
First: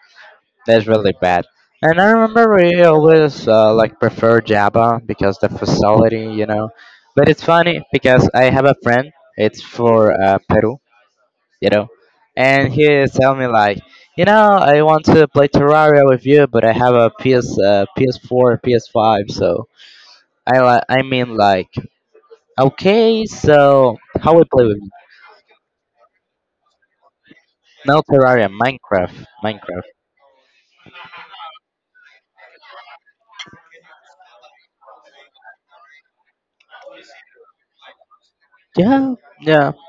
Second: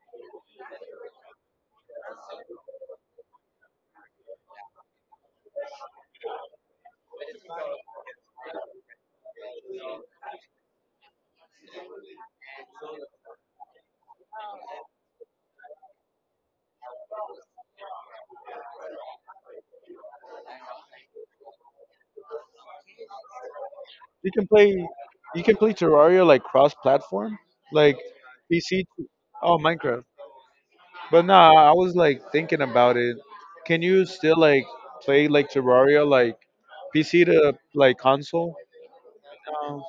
Speaker 1: That's really bad. And I remember we always uh, like prefer Java because the facility, you know. But it's funny because I have a friend. It's for uh, Peru, you know, and he is telling me like, you know, I want to play Terraria with you, but I have a P S, uh, P S four, P S five. So I like, I mean like, okay, so
Speaker 2: You
Speaker 1: how we
Speaker 2: can
Speaker 1: play
Speaker 2: play
Speaker 1: with you?
Speaker 2: you can play Terraria like cross platform, like
Speaker 1: No Terraria,
Speaker 2: P C.
Speaker 1: Minecraft,
Speaker 2: Oh,
Speaker 1: Minecraft.
Speaker 2: Minecraft. But nah, I was like thinking about it. Can you still like play like Terraria like P C to like console?
Speaker 1: Yeah, yeah.
Speaker 2: No.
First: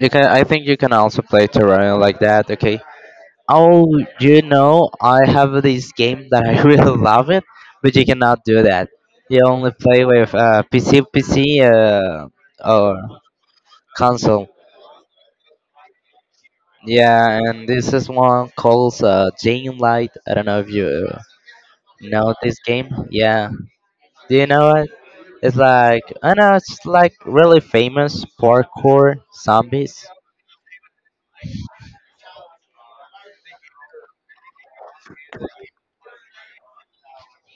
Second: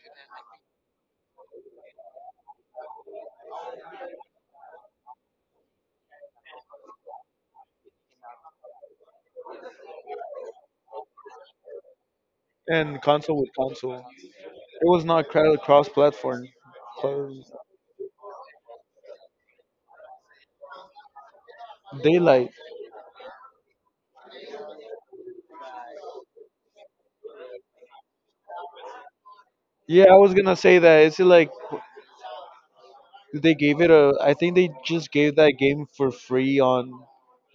Speaker 1: You can. I think you can also play Terraria like that. Okay. Oh, you know, I have this game that I really love it, but you cannot do that. You only play with uh, P C, P C, uh, or
Speaker 2: And console with console. It
Speaker 1: console.
Speaker 2: was not cross platform.
Speaker 1: Yeah, and this is one called uh, Jane Light. I don't know if you know
Speaker 2: Daylight.
Speaker 1: this game. Yeah, do you know it? It's like, I know it's like really famous parkour
Speaker 2: Yeah,
Speaker 1: zombies.
Speaker 2: I was gonna say that. Is it like, they gave it a. I think they just gave that game for free on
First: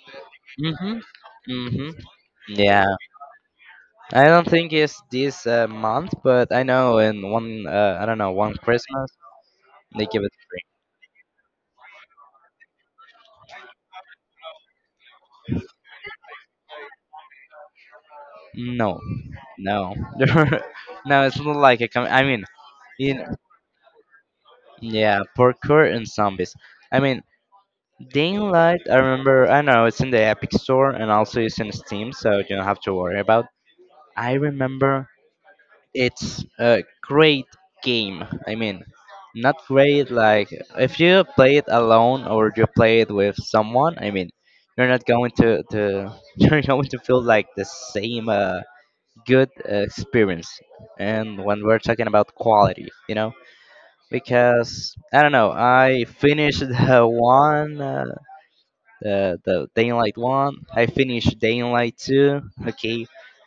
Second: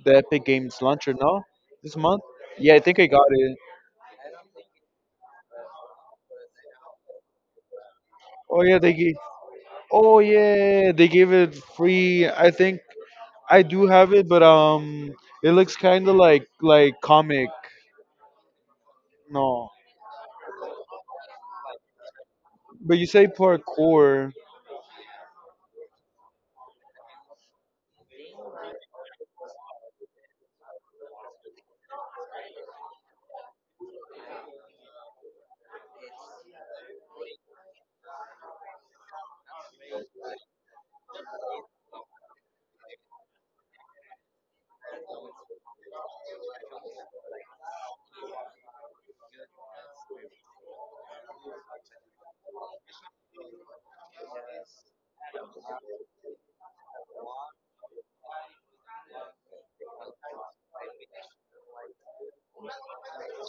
Speaker 2: the Epic Games
Speaker 1: Mhm.
Speaker 2: launcher. No,
Speaker 1: Mhm.
Speaker 2: this month. Yeah, I
Speaker 1: Yeah.
Speaker 2: think I got it.
Speaker 1: I don't think it's this uh, month, but I know in one, uh, I don't know, one
Speaker 2: Oh yeah, they
Speaker 1: Christmas
Speaker 2: gave.
Speaker 1: they
Speaker 2: Oh
Speaker 1: give it
Speaker 2: yeah, they gave it free. I think I do have it, but um, it looks kind of like like comic.
Speaker 1: free. No,
Speaker 2: No,
Speaker 1: no, no. It's not like a com-, I mean,
Speaker 2: but you
Speaker 1: in,
Speaker 2: say parkour,
Speaker 1: yeah, parkour and zombies. I mean, Daylight. I remember. I know it's in the Epic Store and also it's in Steam, so you don't have to worry about. I remember it's a great game. I mean, not great like if you play it alone or you play it with someone. I mean, you're not going to to you're going to feel like the same uh, good uh, experience. And when we're talking about quality, you know, because I don't know, I finished the one, uh, the the Daylight one. I finished Daylight two. Okay,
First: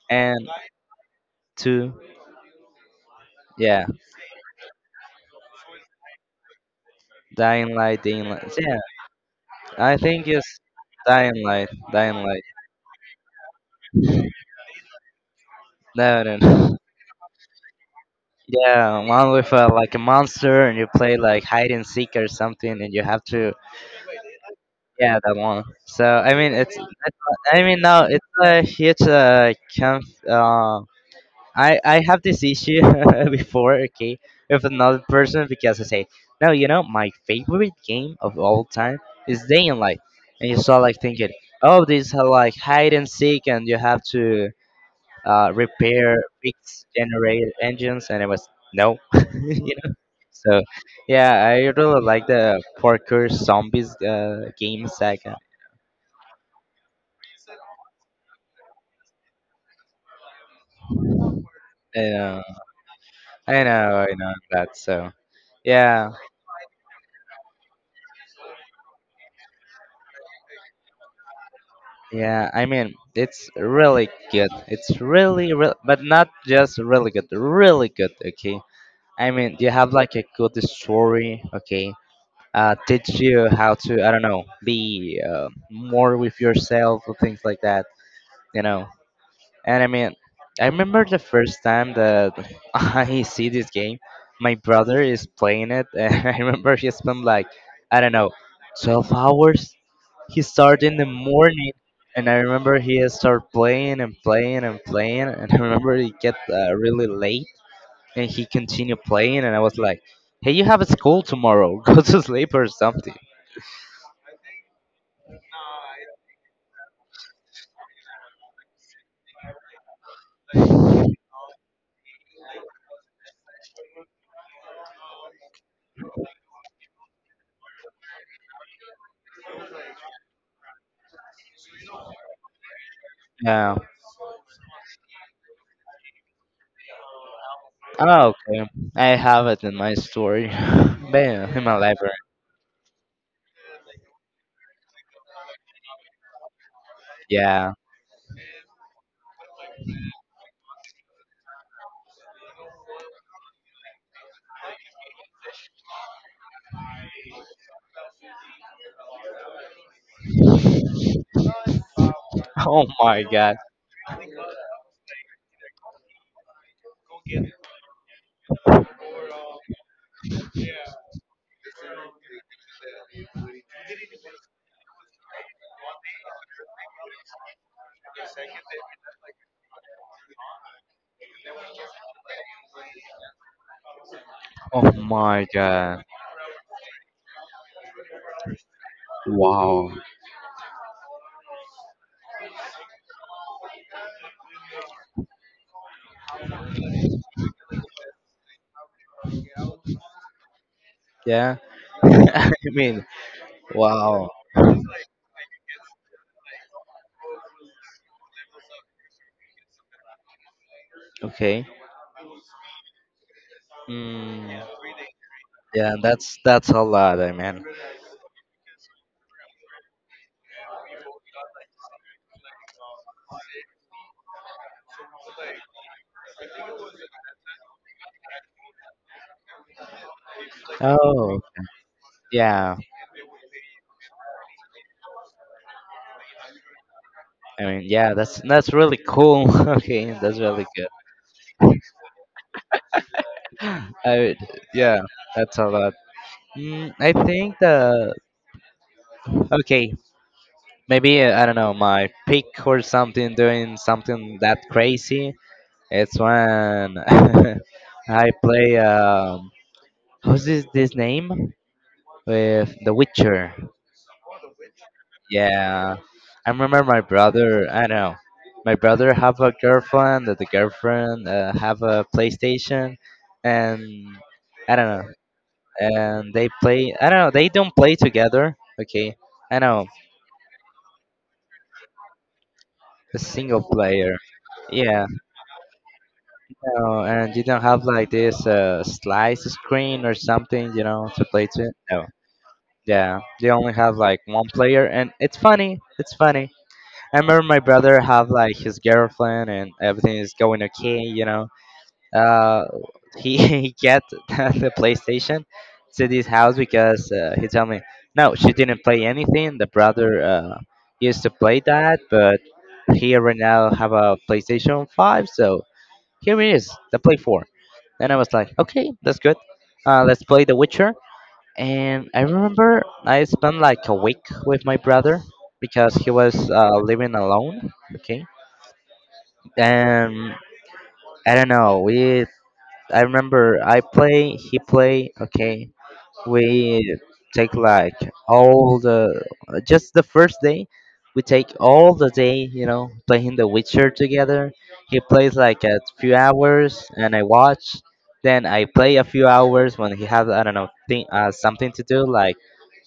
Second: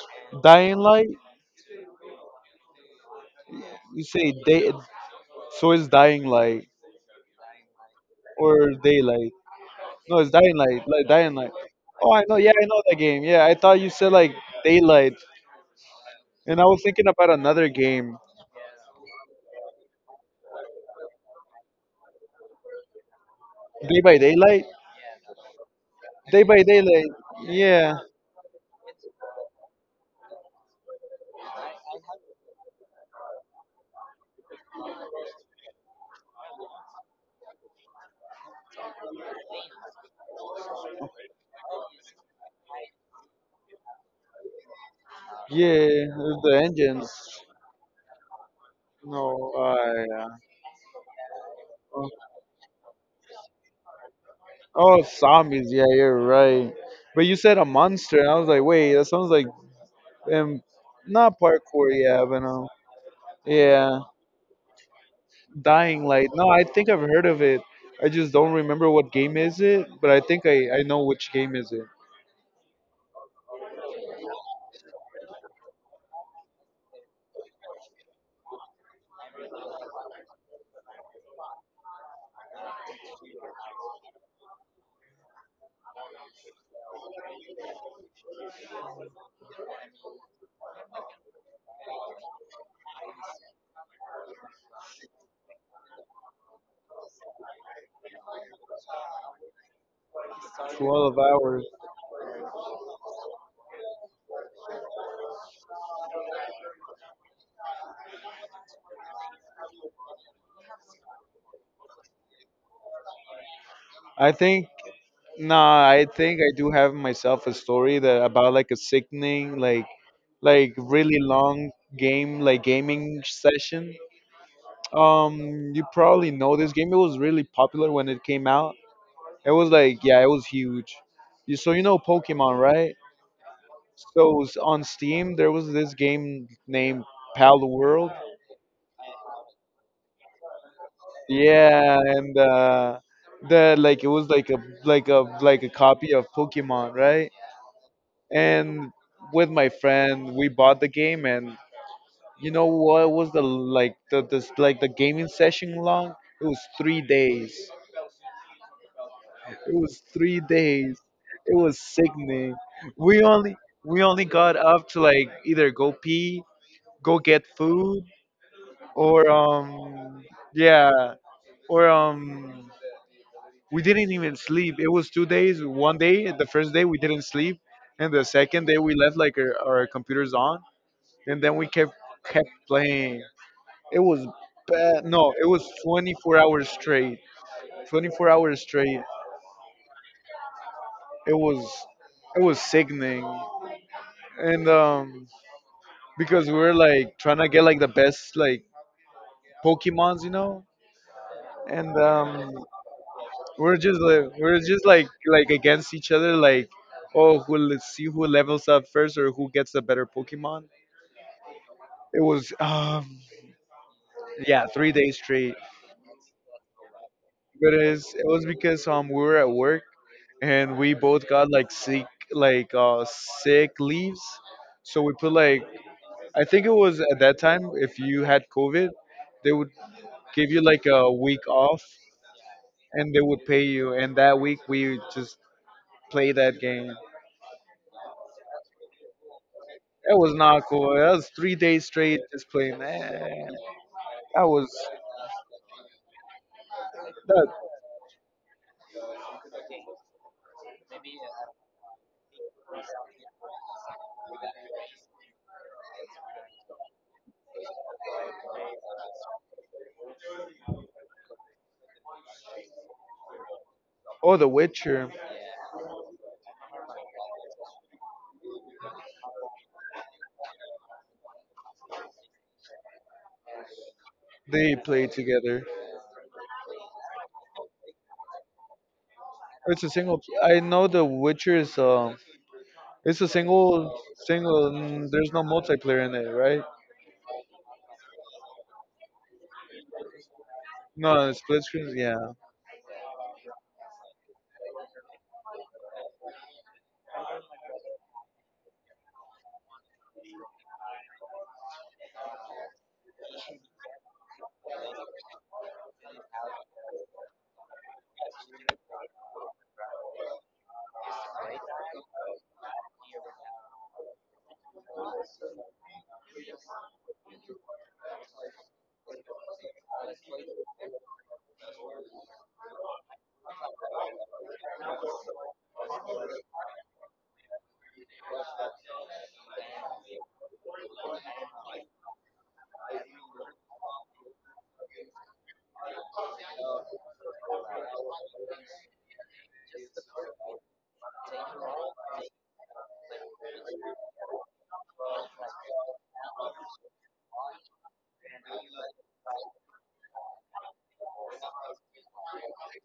Speaker 1: and
Speaker 2: dying light.
Speaker 1: two, yeah.
Speaker 2: You say day. So it's dying light
Speaker 1: Dying Light, Dying Light.
Speaker 2: or daylight.
Speaker 1: I
Speaker 2: No,
Speaker 1: think
Speaker 2: it's Dying
Speaker 1: it's
Speaker 2: Light. Like Dying
Speaker 1: Dying
Speaker 2: Light.
Speaker 1: Light.
Speaker 2: Oh, I
Speaker 1: Dying
Speaker 2: know.
Speaker 1: Light.
Speaker 2: Yeah, I know that game. Yeah, I thought you said like Daylight,
Speaker 1: No, no,
Speaker 2: and I
Speaker 1: no.
Speaker 2: was thinking about another game,
Speaker 1: Yeah, one with uh, like a monster, and you play like hide and seek or something, and you have to.
Speaker 2: Day by Daylight.
Speaker 1: Yeah, that one. So I
Speaker 2: Day
Speaker 1: mean,
Speaker 2: by
Speaker 1: it's. it's
Speaker 2: Daylight.
Speaker 1: I mean,
Speaker 2: Yeah,
Speaker 1: no, it's a huge uh, conf, uh I I have this issue before, okay, with another person because I say, no, you know, my favorite game of all time is Dying Light, and you start like thinking, oh, this is like hide and seek, and you have to uh,
Speaker 2: yeah.
Speaker 1: repair,
Speaker 2: With the
Speaker 1: fix
Speaker 2: engines.
Speaker 1: generator engines, and it was no.
Speaker 2: No,
Speaker 1: you
Speaker 2: uh,
Speaker 1: know?
Speaker 2: yeah.
Speaker 1: So yeah, I really
Speaker 2: Oh,
Speaker 1: like the parkour zombies uh, game
Speaker 2: oh,
Speaker 1: saga.
Speaker 2: zombies. Yeah, you're right. But you said a monster, and I was like, wait, that sounds like um, not parkour.
Speaker 1: I
Speaker 2: Yeah,
Speaker 1: know,
Speaker 2: but no.
Speaker 1: I
Speaker 2: Yeah,
Speaker 1: know, I know that. So
Speaker 2: Dying
Speaker 1: yeah,
Speaker 2: Light. No, I think I've heard of it. I just don't remember what game is it, but I think I, I know which game is it.
Speaker 1: yeah. I mean, it's really good. It's really, real, but not just really good. Really good. Okay. I mean, you have like a good story. Okay. Uh, teach you how to, I don't know, be uh, more with yourself or things like that. You know. And I mean, I remember the first time that I see this game. My brother is playing it, and I remember he spent like, I don't know, twelve hours. He started in the
Speaker 2: twelve hours.
Speaker 1: morning, and I remember he started playing and playing and playing, and I remember he get uh, really late, and he continued playing, and I was like, hey, you have a school tomorrow. Go to sleep or something.
Speaker 2: I think no, I think I do have myself a story that about like a sickening, like like really long game like gaming session. Um you probably know this game. It was really popular when it came out. It was like, yeah, it was huge. You so you know Pokemon, right?
Speaker 1: Yeah.
Speaker 2: So s- on Steam there was this game named Pal World.
Speaker 1: Oh, okay. I have it in my story. but yeah, in my
Speaker 2: Yeah,
Speaker 1: library.
Speaker 2: and uh the like it was like a like a like a copy of Pokemon, right?
Speaker 1: Yeah.
Speaker 2: And with my friend we bought the game. And you know what was the like the this like the gaming session long? It was three days. it was three days it was sickening.
Speaker 1: Oh
Speaker 2: we
Speaker 1: my
Speaker 2: only
Speaker 1: god.
Speaker 2: we only got up to like either go pee, go get food, or um yeah or um we didn't even sleep. It was two days. One day, the first day, we didn't sleep, and the second day we left like our, our computers on, and then we kept kept playing. It was
Speaker 1: Oh
Speaker 2: bad. No,
Speaker 1: my
Speaker 2: it was
Speaker 1: god.
Speaker 2: twenty-four hours straight. twenty-four hours straight.
Speaker 1: Wow.
Speaker 2: It was it was sickening, and um, because we were like trying to get like the best like Pokemons, you know,
Speaker 1: Yeah.
Speaker 2: and
Speaker 1: I
Speaker 2: um,
Speaker 1: mean,
Speaker 2: we we're just like
Speaker 1: wow.
Speaker 2: we we're just like like against each other, like oh, who let's see who levels up first or who gets the better Pokemon.
Speaker 1: Okay.
Speaker 2: It was um,
Speaker 1: Mm,
Speaker 2: yeah, three days straight.
Speaker 1: yeah, that's that's a lot. I mean.
Speaker 2: But it's, it was because um we were at work and we both got like sick, like uh sick leaves. So we put like, I think it was at that time if you had COVID they would give you like a
Speaker 1: Oh.
Speaker 2: week off,
Speaker 1: Yeah.
Speaker 2: and they would pay you, and that week we just played that game.
Speaker 1: I mean, yeah. That's that's really cool. okay,
Speaker 2: It was
Speaker 1: that's really
Speaker 2: not
Speaker 1: good.
Speaker 2: cool. That was three days straight just playing, man.
Speaker 1: I
Speaker 2: That was
Speaker 1: yeah. That's a lot. Mm, I
Speaker 2: that
Speaker 1: think the okay. Maybe uh, I don't know my pick or something doing something that crazy. It's when I play. Um, Who's this, this name? With The Witcher.
Speaker 2: or The Witcher.
Speaker 1: Yeah. I remember my brother, I know. My brother have a girlfriend, that the girlfriend uh, have a PlayStation, and I
Speaker 2: They
Speaker 1: don't know.
Speaker 2: played together.
Speaker 1: And they play, I don't know, they don't play together. Okay. I
Speaker 2: It's
Speaker 1: know.
Speaker 2: a single. I know The Witcher is um
Speaker 1: A
Speaker 2: it's a
Speaker 1: single
Speaker 2: single,
Speaker 1: player.
Speaker 2: single. Mm,
Speaker 1: Yeah.
Speaker 2: there's no multiplayer in it, right?
Speaker 1: No, and you don't have like this uh, slice screen or something, you know, to
Speaker 2: No, it's
Speaker 1: play
Speaker 2: split
Speaker 1: to.
Speaker 2: screens.
Speaker 1: No.
Speaker 2: Yeah,
Speaker 1: Yeah. They only have like one player and it's funny. It's funny. I remember my brother have like his girlfriend and everything is going okay, you know. Uh, he he get the PlayStation to this house because uh, he told me no, she didn't play anything. The brother uh, used to play that, but he right now have a PlayStation Five, so here it is, the Play Four. And I was like, okay, that's good. Uh, let's play The Witcher. And I remember I spent like a week with my brother because he was uh, living alone. Okay. And I don't know. We. I remember I play. He play. Okay, we take like all the uh, just the first day we take all the day, you know, playing The Witcher together. He plays like a few hours and I watch, then I play a few hours when he has, I don't know, thing, uh, something to do like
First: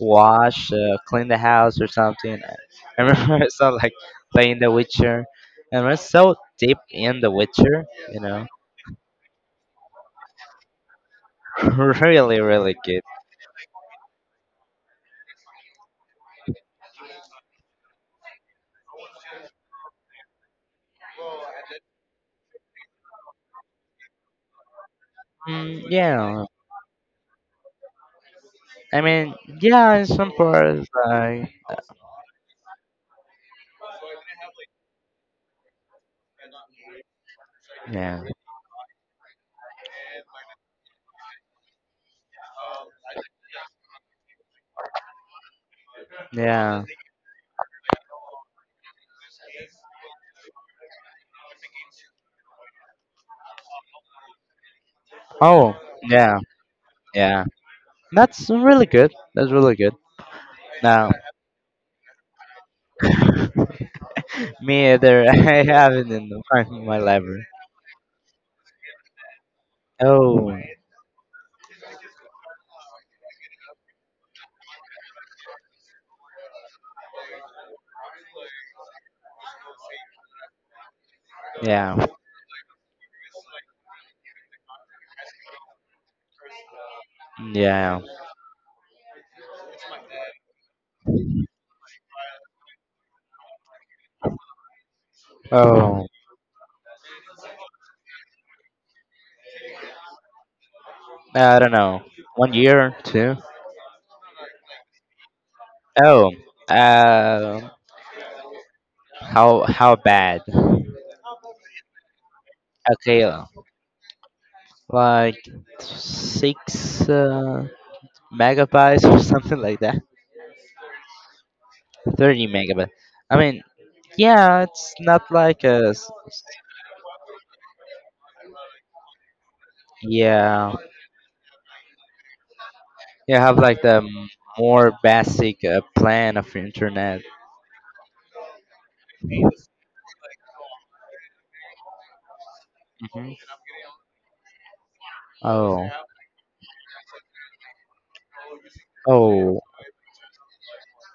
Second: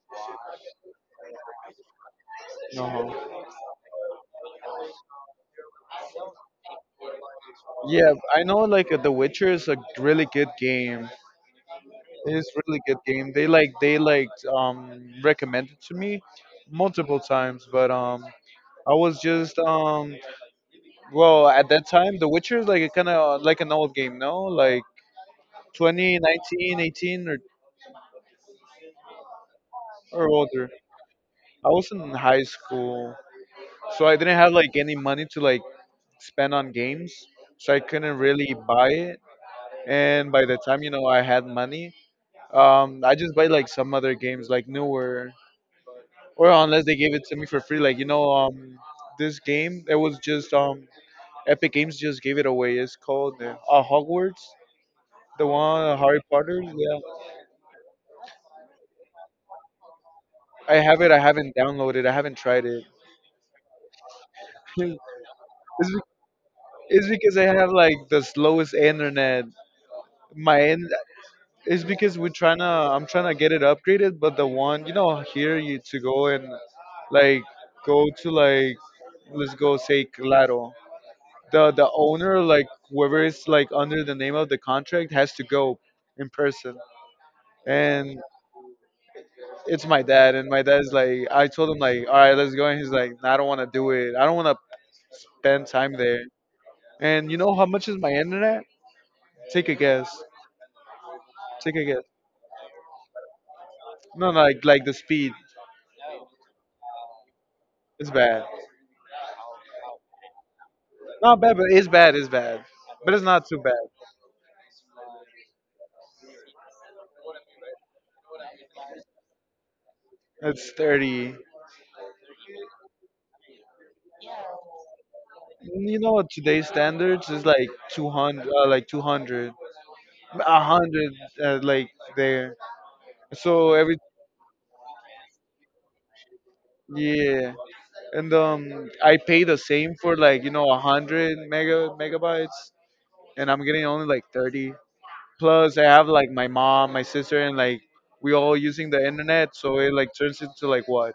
Speaker 1: wash, uh, clean the house or something. i I
Speaker 2: no.
Speaker 1: remember so like playing The Witcher, and we're so deep in The Witcher,
Speaker 2: Yeah,
Speaker 1: you
Speaker 2: I
Speaker 1: know,
Speaker 2: know. Like uh, The Witcher is a really good game.
Speaker 1: really
Speaker 2: It's
Speaker 1: really
Speaker 2: really good
Speaker 1: good.
Speaker 2: game. They like they like um recommended to me multiple times, but um I was just um well, at that time The Witcher is like a kind of like an old game, no? Like
Speaker 1: mm,
Speaker 2: twenty,
Speaker 1: yeah,
Speaker 2: nineteen, eighteen or
Speaker 1: I mean, yeah, in
Speaker 2: or
Speaker 1: some
Speaker 2: older.
Speaker 1: parts, like,
Speaker 2: I was in high school, so I didn't have like any money to like spent on games, so I couldn't
Speaker 1: yeah,
Speaker 2: really buy it. And by the time, you know, I had money, um, I just buy like some other games, like newer, or
Speaker 1: yeah.
Speaker 2: unless they gave it to me for free. Like, you know, um, this game it was just um, Epic Games just gave it away. It's called uh, uh, Hogwarts, the
Speaker 1: Oh,
Speaker 2: one uh, Harry
Speaker 1: yeah,
Speaker 2: Potter. Yeah,
Speaker 1: yeah. That's really good. That's really good.
Speaker 2: I have it.
Speaker 1: Now,
Speaker 2: I haven't downloaded. I haven't tried it.
Speaker 1: me
Speaker 2: it's,
Speaker 1: either. I have
Speaker 2: be-
Speaker 1: it in the- in my
Speaker 2: it's because I
Speaker 1: library.
Speaker 2: have like the slowest internet.
Speaker 1: Oh,
Speaker 2: My in- It's because we're trying to, I'm trying to get it upgraded, but the one, you know, here you to go and like go to like, let's go say Claro. The the
Speaker 1: yeah,
Speaker 2: owner, like whoever is like under the name of the contract, has to go in person.
Speaker 1: yeah.
Speaker 2: And it's my dad, and my dad's like, I told him like, all right, let's go, and he's like, "Nah, I don't want to do it. I don't want to spend time
Speaker 1: Oh,
Speaker 2: there." And you know how much is my internet? Take a guess.
Speaker 1: I don't
Speaker 2: Take a
Speaker 1: know.
Speaker 2: guess.
Speaker 1: One year, two.
Speaker 2: No, no, like like the speed.
Speaker 1: Oh, uh,
Speaker 2: It's bad.
Speaker 1: how how bad?
Speaker 2: Not bad, but it's bad. It's bad, but
Speaker 1: Okay,
Speaker 2: it's
Speaker 1: uh,
Speaker 2: not too bad.
Speaker 1: like six uh, megabytes or something like that.
Speaker 2: It's thirty.
Speaker 1: thirty megabit. I mean, yeah, it's not like a
Speaker 2: You
Speaker 1: s-
Speaker 2: know what today's standards is? Like two hundred, uh, like two hundred, a
Speaker 1: yeah.
Speaker 2: hundred, uh, like there.
Speaker 1: You have
Speaker 2: So
Speaker 1: like
Speaker 2: every
Speaker 1: the m- more basic uh, plan of your internet.
Speaker 2: Yeah, and um, I pay the same for like, you know, a hundred mega megabytes,
Speaker 1: hmm
Speaker 2: and I'm getting only like thirty. Plus, I
Speaker 1: Oh,
Speaker 2: have like my mom, my sister, and like we all using the internet,
Speaker 1: oh,
Speaker 2: so it like turns into like what,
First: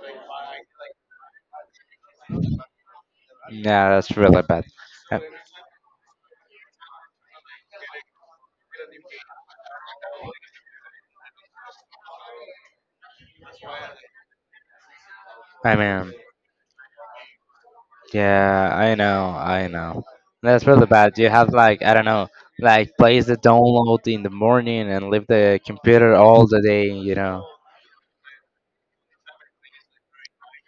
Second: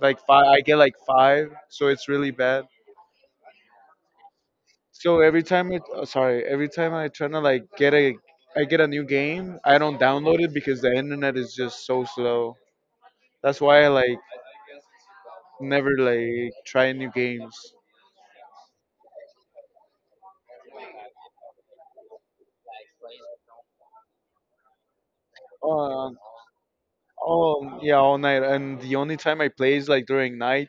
Speaker 2: like five. I get like five, so it's really bad.
Speaker 1: yeah, that's really bad. I,
Speaker 2: So every time it, oh, sorry, every time I try to like get a, I get a new game, I don't download it because the internet is just so slow. That's why I like
Speaker 1: I
Speaker 2: never
Speaker 1: mean,
Speaker 2: like try new games.
Speaker 1: yeah, I know, I know. That's really bad. You have like I don't know, like place the download in the morning and leave the computer
Speaker 2: Um,
Speaker 1: all the day. You know.
Speaker 2: oh yeah, all night. And the only time I play is like during night,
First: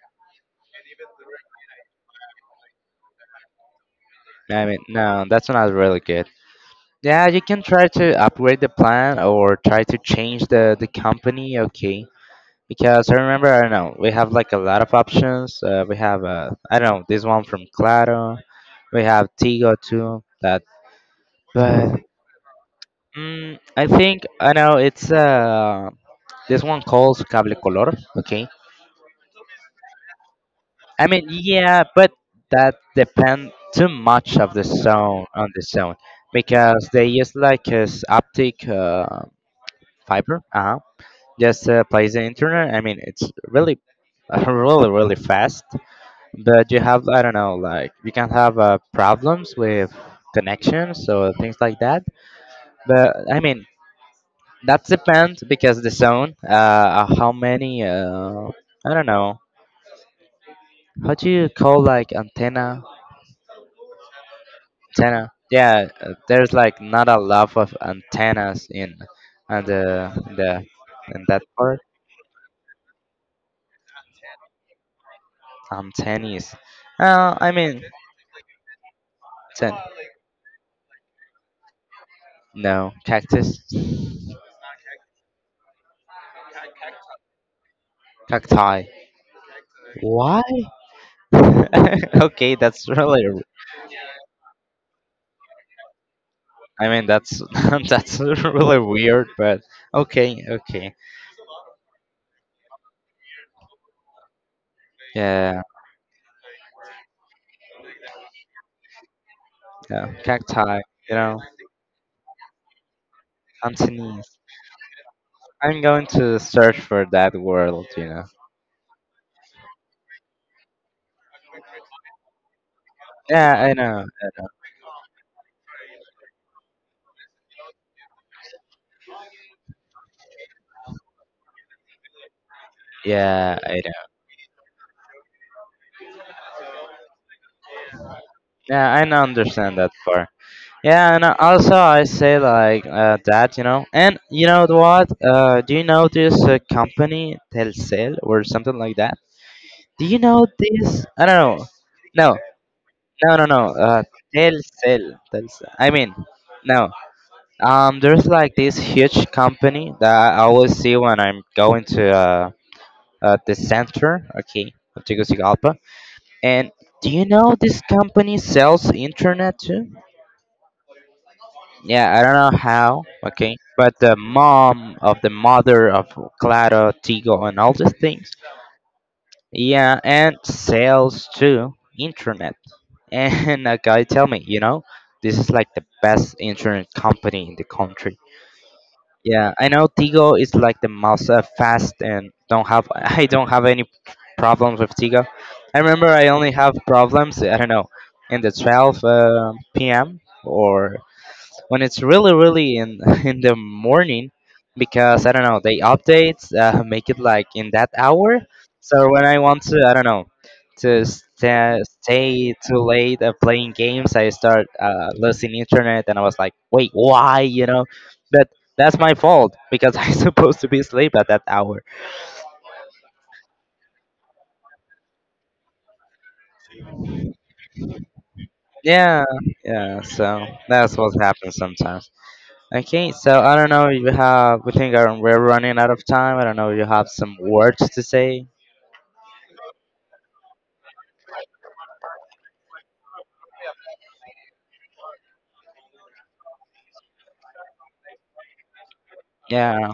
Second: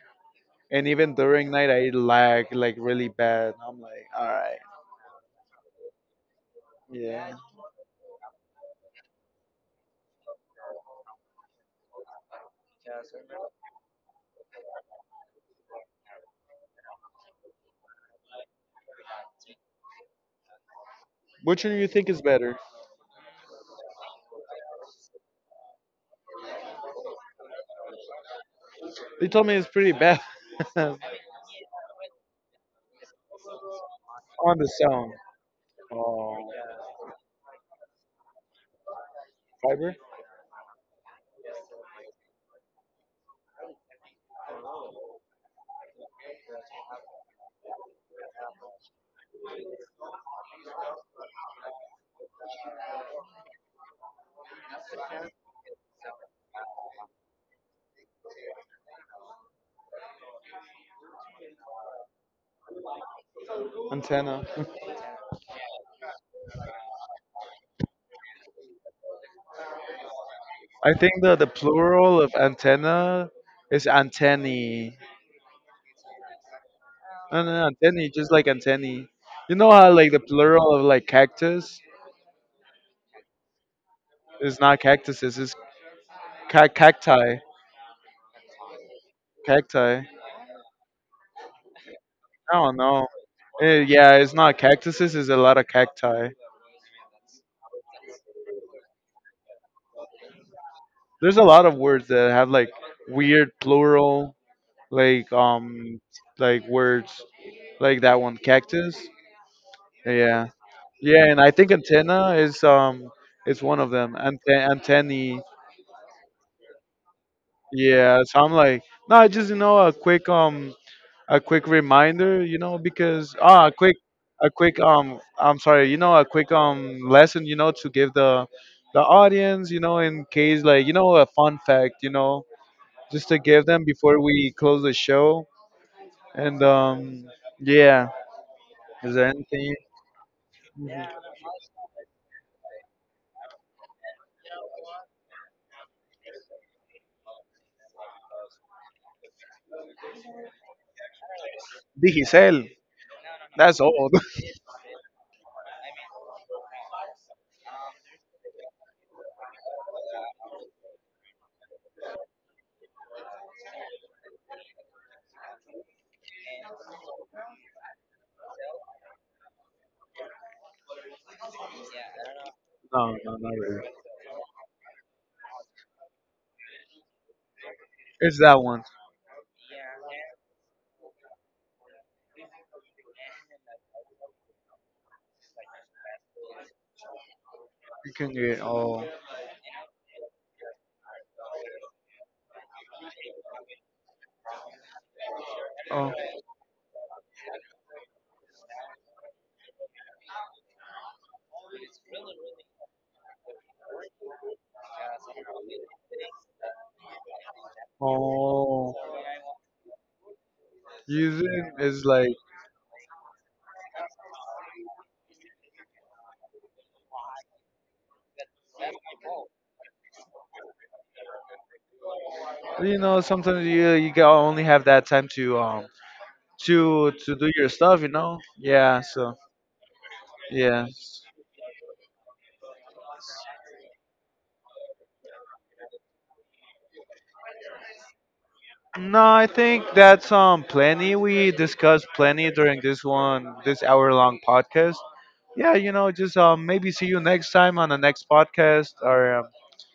Speaker 2: and even during night I lag like really bad. I'm like, all right,
Speaker 1: I mean, no, that's not really good. Yeah,
Speaker 2: yeah.
Speaker 1: you can try to upgrade the plan or try to change the the company. Okay, because I remember I don't know we have like a lot of options. Uh, we have uh I don't know this one from Claro. We have Tigo too. That
Speaker 2: Which one do you
Speaker 1: but
Speaker 2: think is better?
Speaker 1: mm, I think I know it's uh this one calls Cable Color. Okay,
Speaker 2: They told me it's pretty bad on
Speaker 1: I mean yeah, but that depend too much of the
Speaker 2: the sound.
Speaker 1: zone on the zone
Speaker 2: Oh,
Speaker 1: because they use like as optic uh,
Speaker 2: fiber
Speaker 1: fiber. Uh just uh, plays the internet. I mean, it's really, really, really fast. But you have, I don't know, like you can have uh, problems with connections so things like that. But I mean, that depends because the zone, uh, uh, how many, uh, I don't know, how do you call like antenna,
Speaker 2: antenna.
Speaker 1: antenna? Yeah, uh, there's like not a lot of antennas in, and the the
Speaker 2: I think
Speaker 1: in
Speaker 2: the
Speaker 1: that
Speaker 2: the
Speaker 1: part.
Speaker 2: plural of antenna is antennae.
Speaker 1: Antennas. Uh,
Speaker 2: No, no,
Speaker 1: I
Speaker 2: no,
Speaker 1: mean,
Speaker 2: antennae, just like antennae. You know
Speaker 1: ten.
Speaker 2: how like the plural of like cactus
Speaker 1: No, cactus,
Speaker 2: is not cactuses, it's ca- cacti.
Speaker 1: cacti.
Speaker 2: Cacti.
Speaker 1: Why?
Speaker 2: I
Speaker 1: okay,
Speaker 2: don't
Speaker 1: that's
Speaker 2: know.
Speaker 1: really.
Speaker 2: Eh, yeah, it's not cactuses. It's a lot of cacti.
Speaker 1: I mean, that's that's really weird, but okay, okay.
Speaker 2: There's a lot of words that have like weird plural, like
Speaker 1: Yeah,
Speaker 2: um, like words like that one, cactus.
Speaker 1: yeah.
Speaker 2: Yeah,
Speaker 1: Cacti. You
Speaker 2: yeah, and
Speaker 1: know,
Speaker 2: I think antenna is um, it's one of them.
Speaker 1: Antonese.
Speaker 2: Ante- antennae.
Speaker 1: I'm going to search for that world. You
Speaker 2: Yeah,
Speaker 1: know.
Speaker 2: so I'm like, no, I just, you know, a quick um a quick reminder, you know, because
Speaker 1: Yeah,
Speaker 2: ah a
Speaker 1: I
Speaker 2: quick
Speaker 1: know. I know.
Speaker 2: a quick um I'm sorry, you know, a quick um lesson, you know, to give the the audience, you know, in case like, you know, a fun fact, you know, just to
Speaker 1: Yeah,
Speaker 2: give
Speaker 1: I
Speaker 2: them
Speaker 1: know.
Speaker 2: before we close the show. And um yeah,
Speaker 1: Yeah, I
Speaker 2: is
Speaker 1: know-
Speaker 2: there anything?
Speaker 1: understand that part. Yeah,
Speaker 2: Mhm.
Speaker 1: and uh, also I say like uh, that, you know. And you know what? Uh, do you know this uh, company Telcel or something like that? Do you know this? I don't know. No,
Speaker 2: Digicel,
Speaker 1: no, no, no.
Speaker 2: that's
Speaker 1: Uh,
Speaker 2: old.
Speaker 1: Telcel, Telcel. I mean, no. Um, there's like this huge company that I always see when I'm going to uh, uh the center, okay, of Tegucigalpa. And do you know this company sells internet too? Yeah, I don't know how,
Speaker 2: No, no, not
Speaker 1: okay.
Speaker 2: really.
Speaker 1: But the mom of the mother of Claro, Tigo, and all these things.
Speaker 2: It's that one.
Speaker 1: Yeah, and sales too, internet. And a guy tell me, you know, this is like the best internet company in the
Speaker 2: You
Speaker 1: country.
Speaker 2: can get oh
Speaker 1: Yeah, I know Tigo is like the most uh, fast and don't have I don't have any problems with Tigo. I remember
Speaker 2: oh
Speaker 1: I only have problems I don't know in the twelve uh, p m or when it's really really in in the morning because I don't know they update uh, make it like in that hour
Speaker 2: oh.
Speaker 1: so when I want to I don't know to
Speaker 2: Using
Speaker 1: sta
Speaker 2: is like,
Speaker 1: stay too late uh, playing games I start uh, losing internet and I was like wait why you know but that's my fault because I'm supposed to be asleep at that hour
Speaker 2: you know, sometimes you you can only have that time to um to to do your stuff, you know. Yeah,
Speaker 1: yeah
Speaker 2: so
Speaker 1: yeah so
Speaker 2: yeah.
Speaker 1: that's what happens sometimes. Okay, so I don't know if you have, we think um, we're running out of time. I don't know if you have some words to say.
Speaker 2: No, I think that's um plenty. We discussed plenty during this one this hour long podcast. Yeah, you know, just um maybe see you next time on the next podcast, or um,
Speaker 1: Yeah,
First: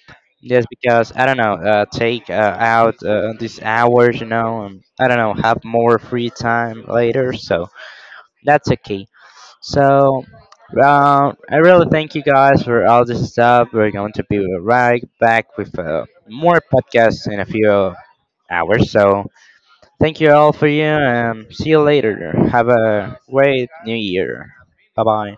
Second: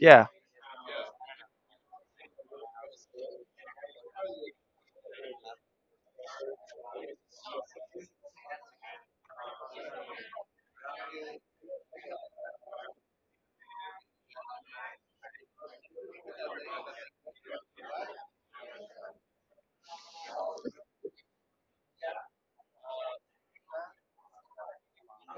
Speaker 2: yeah
Speaker 1: yes, because I don't know, uh, take uh, out uh, these hours, you know, and I don't know, have more free time later, so that's okay. So, uh, I really thank you guys for all this stuff. We're going to be right back with uh, more podcasts in a few hours, so thank you all for you, and see you later. Have a great new year. Bye bye.